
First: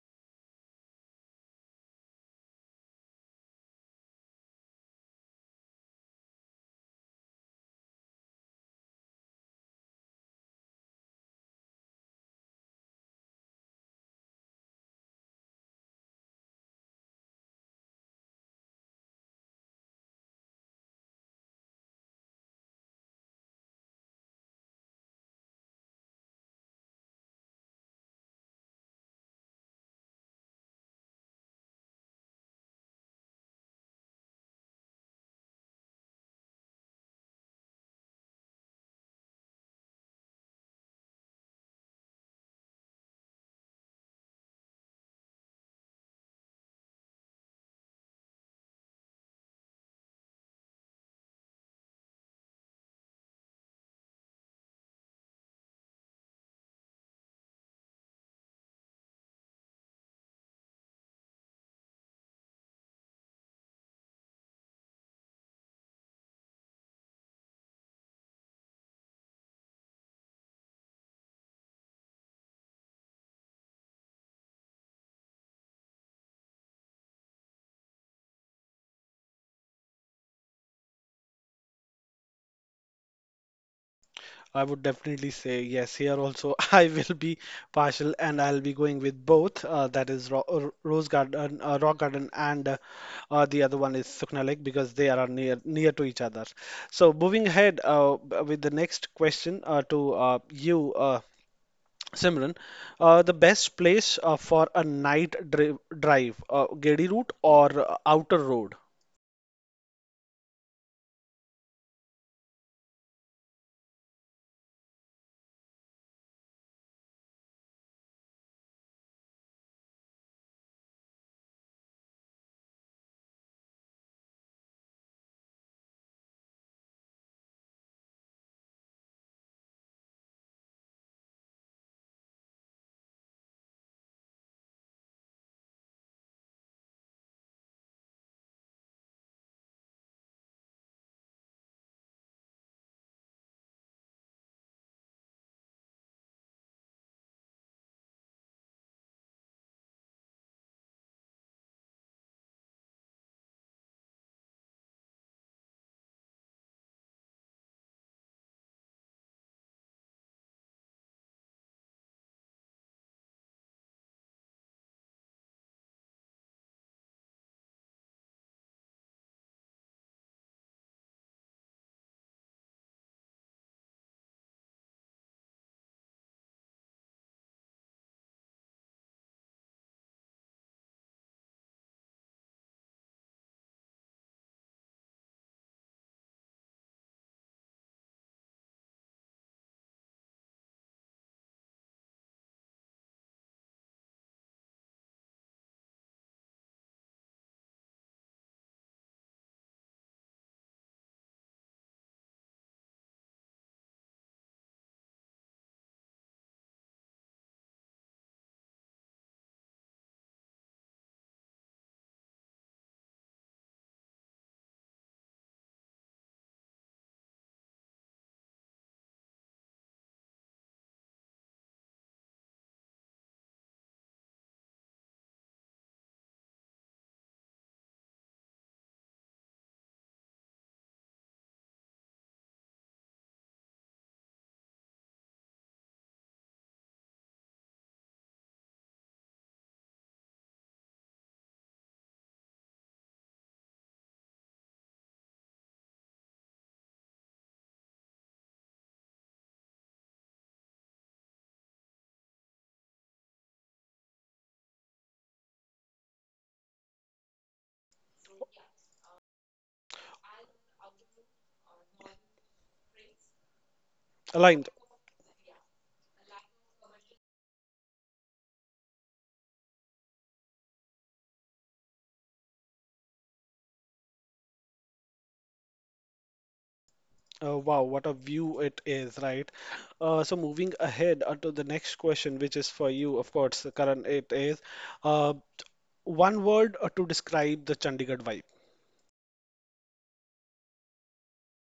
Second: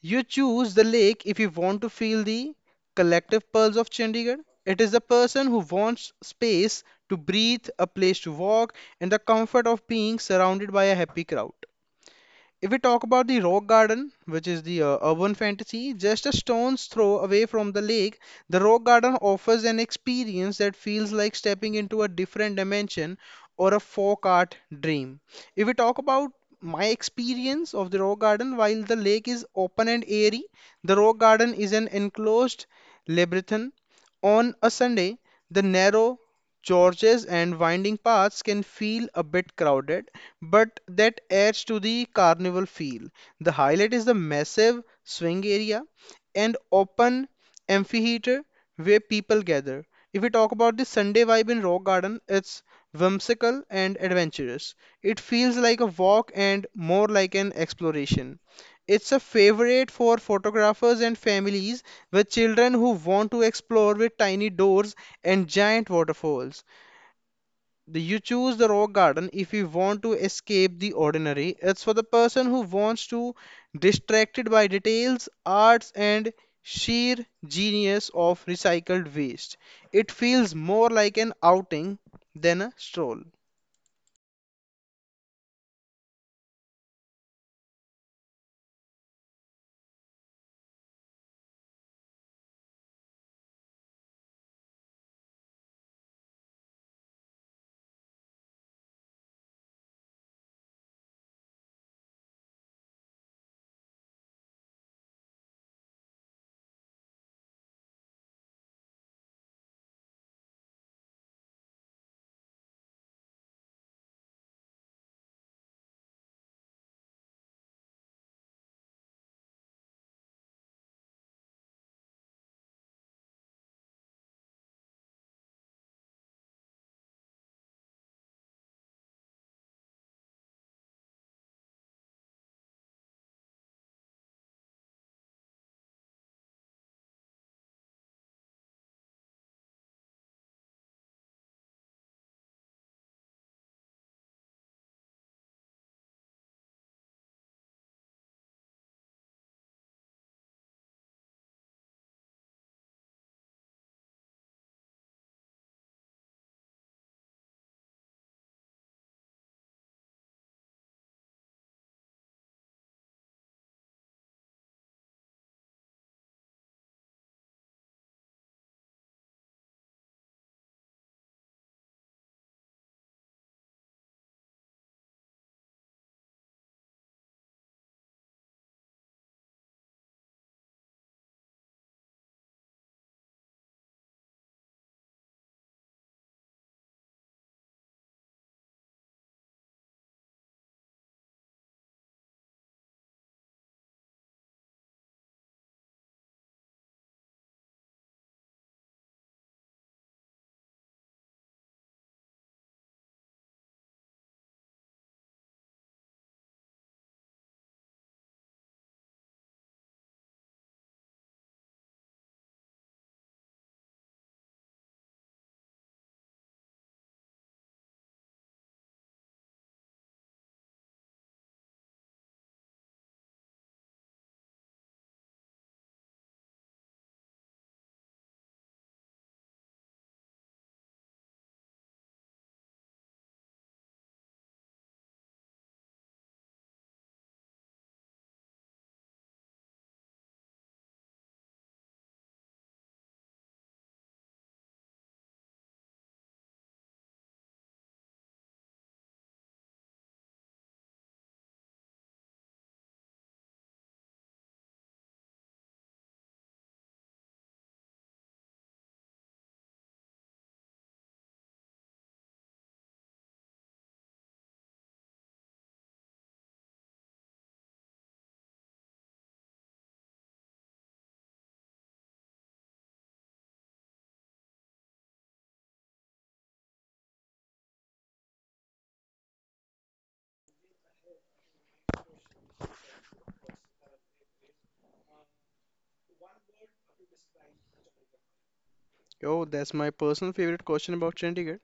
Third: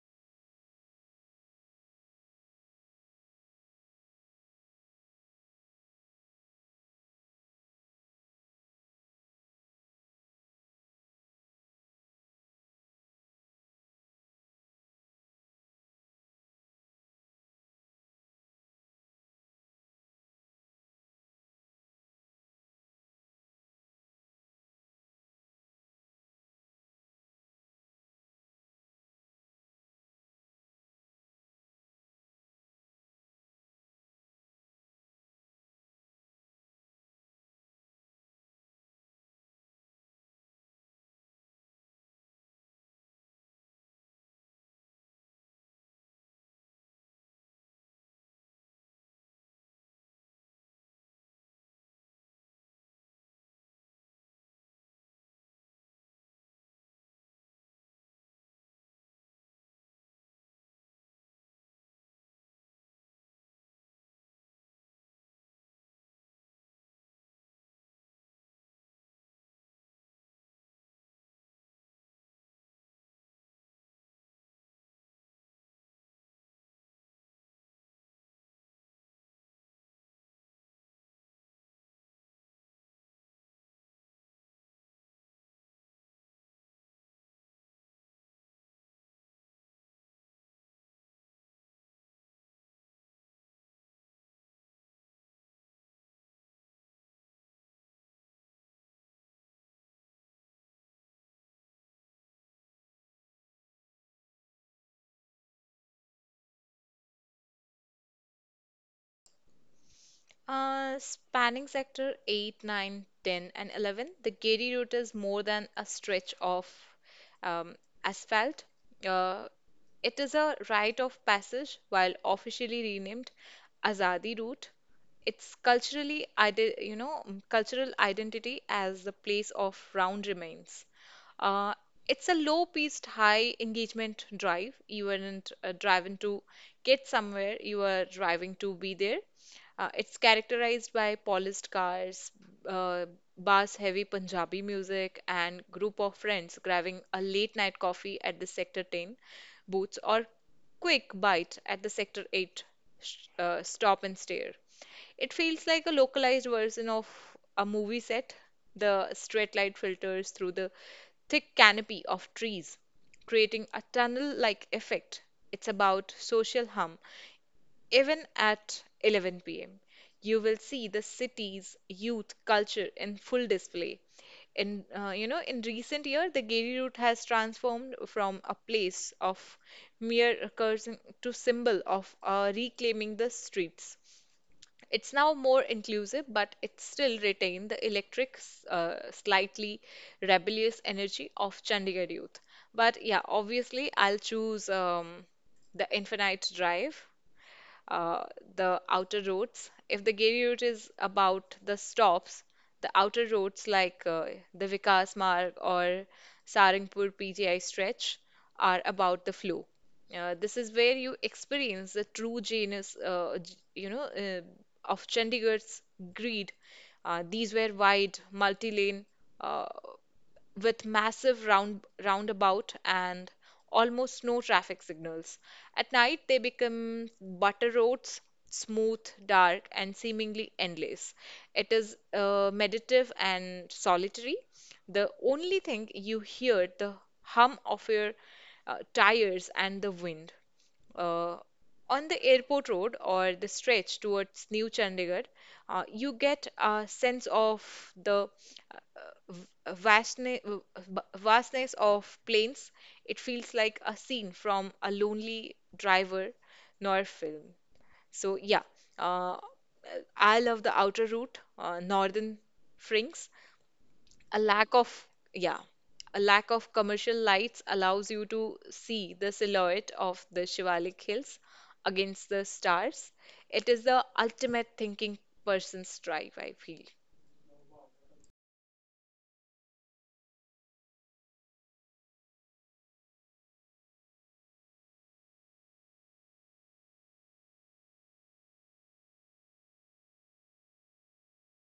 You choose the lake if you want to feel the collective pulse of Chandigarh. It is the person who wants space to breathe, a place to walk, and the comfort of being surrounded by a happy crowd. If we talk about the rock garden, which is the urban fantasy, just a stone's throw away from the lake, the rock garden offers an experience that feels like stepping into a different dimension or a folk art dream. If we talk about my experience of the rock garden, while the lake is open and airy, the rock garden is an enclosed labyrinth. On a Sunday, the narrow Churches and winding paths can feel a bit crowded, but that adds to the carnival feel. The highlight is the massive swing area and open amphitheater where people gather. If we talk about the Sunday vibe in Rock Garden, it's whimsical and adventurous. It feels like a walk and more like an exploration. It's a favorite for photographers and families with children who want to explore with tiny doors and giant waterfalls. You choose the rock garden if you want to escape the ordinary. It's for the person who wants to distracted by details, arts, and sheer genius of recycled waste. It feels more like an outing than a stroll. I would definitely say yes. Here also, I will be partial, and I'll be going with both. That is Ro Rose Garden, Rock Garden, and the other one is Sukhna Lake because they are near to each other. So moving ahead with the next question to Simran, the best place for a night drive, Gedi route or outer road? Spanning sector 8, 9, 10, and 11, the Gedi route is more than a stretch of um, asphalt. Uh, it is a rite of passage, while officially renamed Azadi route. Its cultural identity as the place of round remains. Uh, it's a low-paced, high engagement drive. You aren't driving to get somewhere, you are driving to be there. It's characterized by polished cars, uh, bars heavy Punjabi music, and group of friends grabbing a late night coffee at the Sector 10 booths or quick bite at the Sector 8 stop and stare. It feels like a localized version of a movie set. The straight light filters through the thick canopy of trees, creating a tunnel-like effect. It's about social hum. Even at 11 p.m., you will see the city's youth culture in full display. In in recent year, the Giri route has transformed from a place of mere cursing to symbol of reclaiming the streets. It's now more inclusive, but it still retained the electric, slightly rebellious energy of Chandigarh youth. But yeah, obviously, I'll choose the Infinite Drive uh, the outer roads. If the Giri route is about the stops, the outer roads like the Vikas Marg or Sarangpur PTI stretch are about the flow. This is where you experience the true genius, of Chandigarh's greed. These were wide, multi-lane. Uh, with massive round roundabout and almost no traffic signals. At night they become butter roads, smooth, dark, and seemingly endless. It is meditative and solitary. The only thing you hear the hum of your tires and the wind. Uh, on the airport road or the stretch towards New Chandigarh, you get a sense of the uh, v- vastness, vastness of plains, it feels like a scene from a lonely driver noir film. So yeah, uh, I love the outer route, northern frinks. A Align lack of yeah, a lack of commercial lights allows you to see the silhouette of the Shivalik Hills against the stars. It is the ultimate thinking person's drive, I feel. Wow, what a view it is, right? So moving ahead to the next question, which is for you, of course, Karan, it is uh, one word to describe the Chandigarh vibe. Oh, that's my personal favorite question about Chandigarh.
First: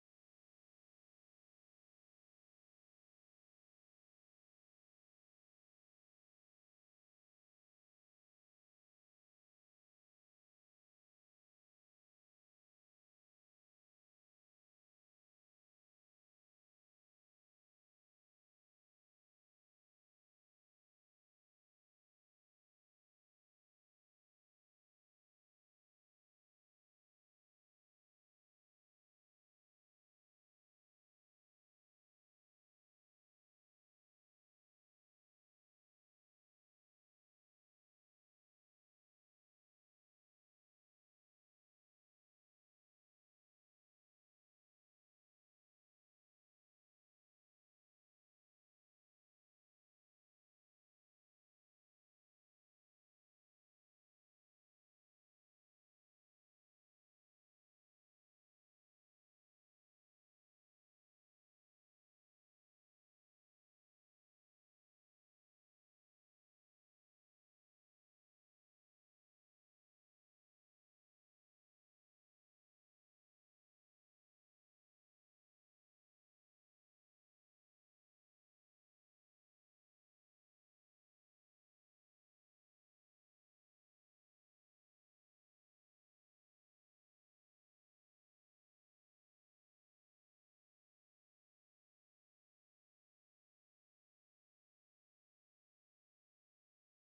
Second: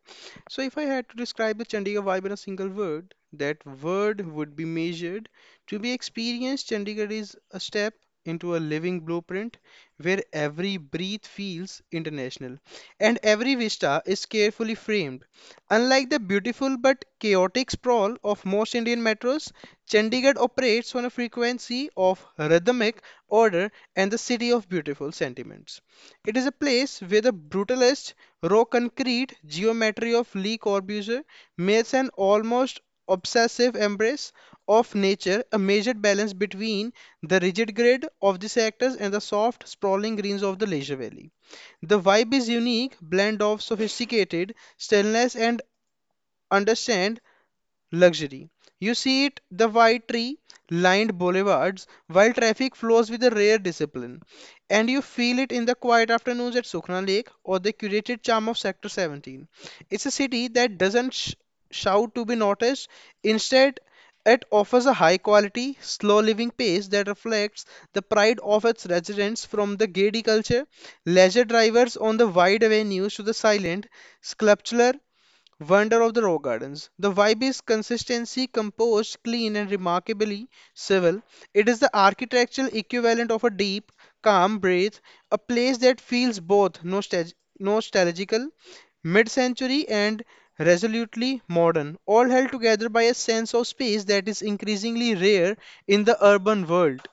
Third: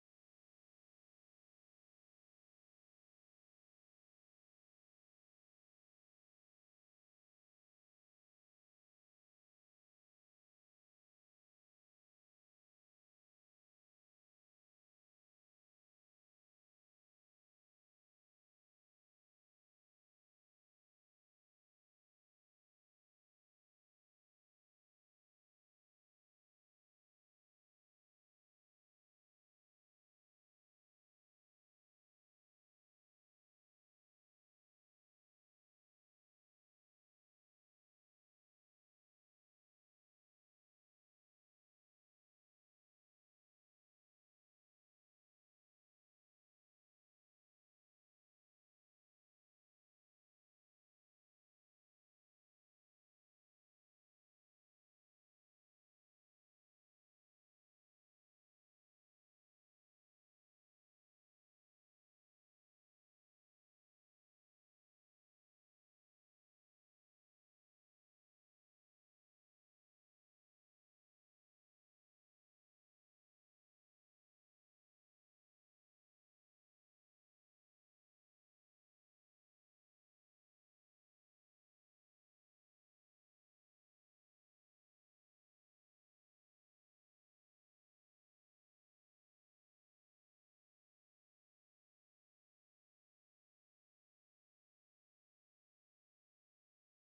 So, if I had to describe the Chandigarh vibe in a single word, that word would be measured. To be experienced, Chandigarh is a step into a living blueprint where every breath feels international and every vista is carefully framed. Unlike the beautiful but chaotic sprawl of most Indian metros, Chandigarh operates on a frequency of rhythmic order and the city of beautiful sentiments. It is a place where the brutalist, raw concrete geometry of Le Corbusier makes an almost obsessive embrace of nature, a measured balance between the rigid grid of the sectors and the soft, sprawling greens of the leisure valley. The vibe is unique blend of sophisticated stillness and understand luxury. You see it the white tree lined boulevards while traffic flows with a rare discipline. And you feel it in the quiet afternoons at Sukhna Lake or the curated charm of Sector 17. It's a city that doesn't shout to be noticed. Instead, it offers a high quality, slow living pace that reflects the pride of its residents from the gaiety culture, leisure drivers on the wide avenues to the silent, sculptural Wonder of the Rock Gardens. The vibe is consistency, composed, clean, and remarkably civil. It is the architectural equivalent of a deep, calm breath, a place that feels both nostalgical, mid century, and resolutely modern, all held together by a sense of space that is increasingly rare in the urban world.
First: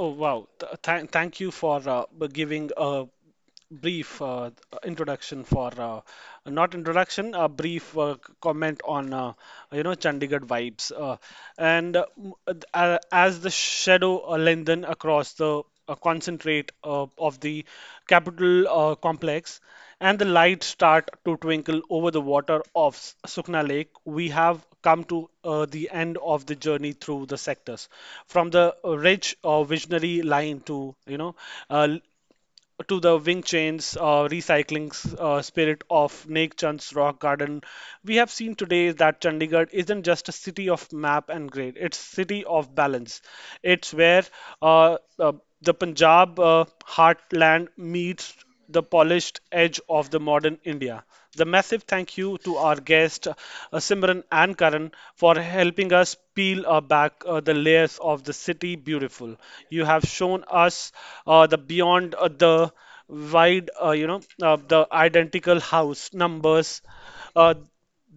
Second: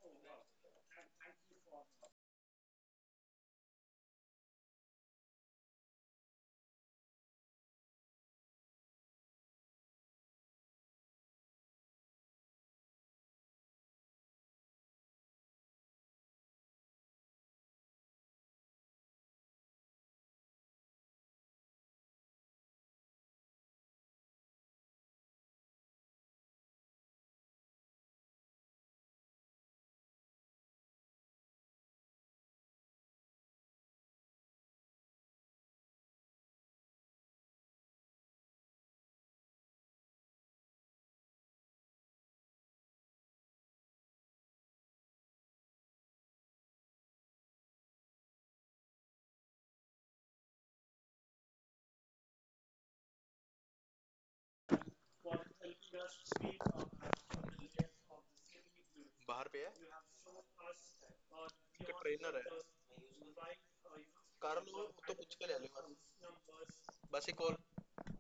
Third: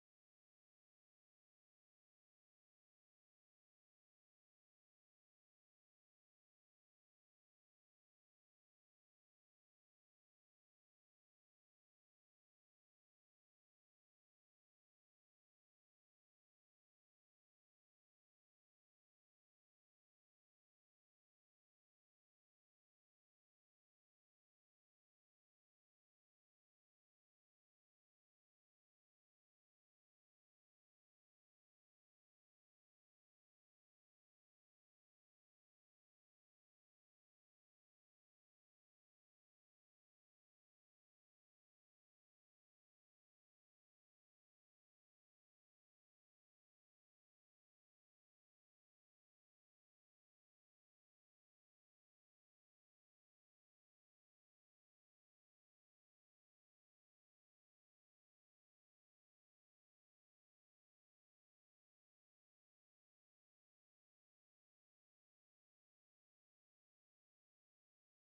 Oh wow! Th thank thank you for giving a brief introduction for not introduction a brief comment on you know Chandigarh vibes and uh, m- as the shadow lengthen across the concentrate of the capital complex and the lights start to twinkle over the water of Sukna Lake, we have come to the end of the journey through the sectors, from the rich visionary line to you know uh, to the Wing Chun's recycling spirit of Naik Chand's rock garden, we have seen today that Chandigarh isn't just a city of map and grade; it's city of balance. It's where uh, uh, the Punjab heartland meets the polished edge of the modern India. The massive thank you to our guests, Simran and Karan, for helping us peel back the layers of the city beautiful. You have shown us the beyond the wide, the identical house numbers. Uh,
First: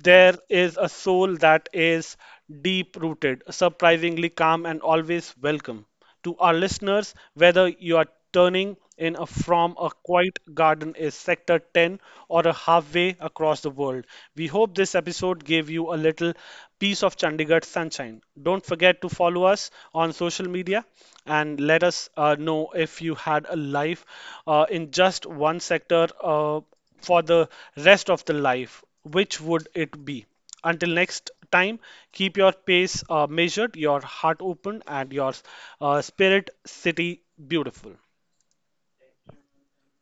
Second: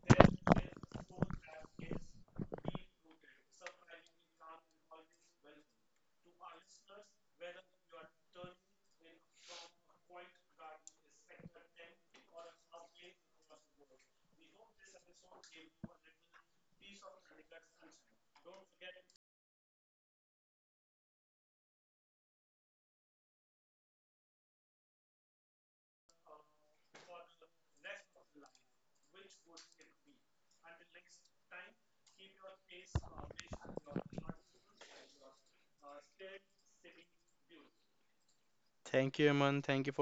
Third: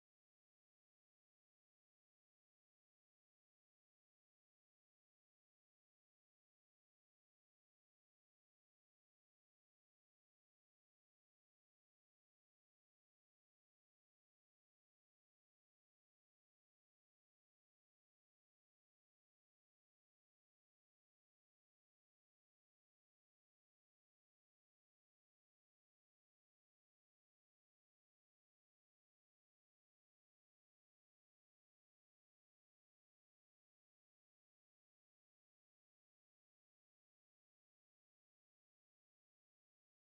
there is a soul that is deep rooted, surprisingly calm, and always welcome. To our listeners, whether you are turning in a, from a quiet garden in Sector 10 or a halfway across the world, we hope this episode gave you a little piece of Chandigarh sunshine. Don't forget to follow us on social media and let us know if you had a life in just one sector. For the rest of the life, which would it be? Until next time, keep your pace measured, your heart open, and your spirit city beautiful. Thank you, Aman. Thank you for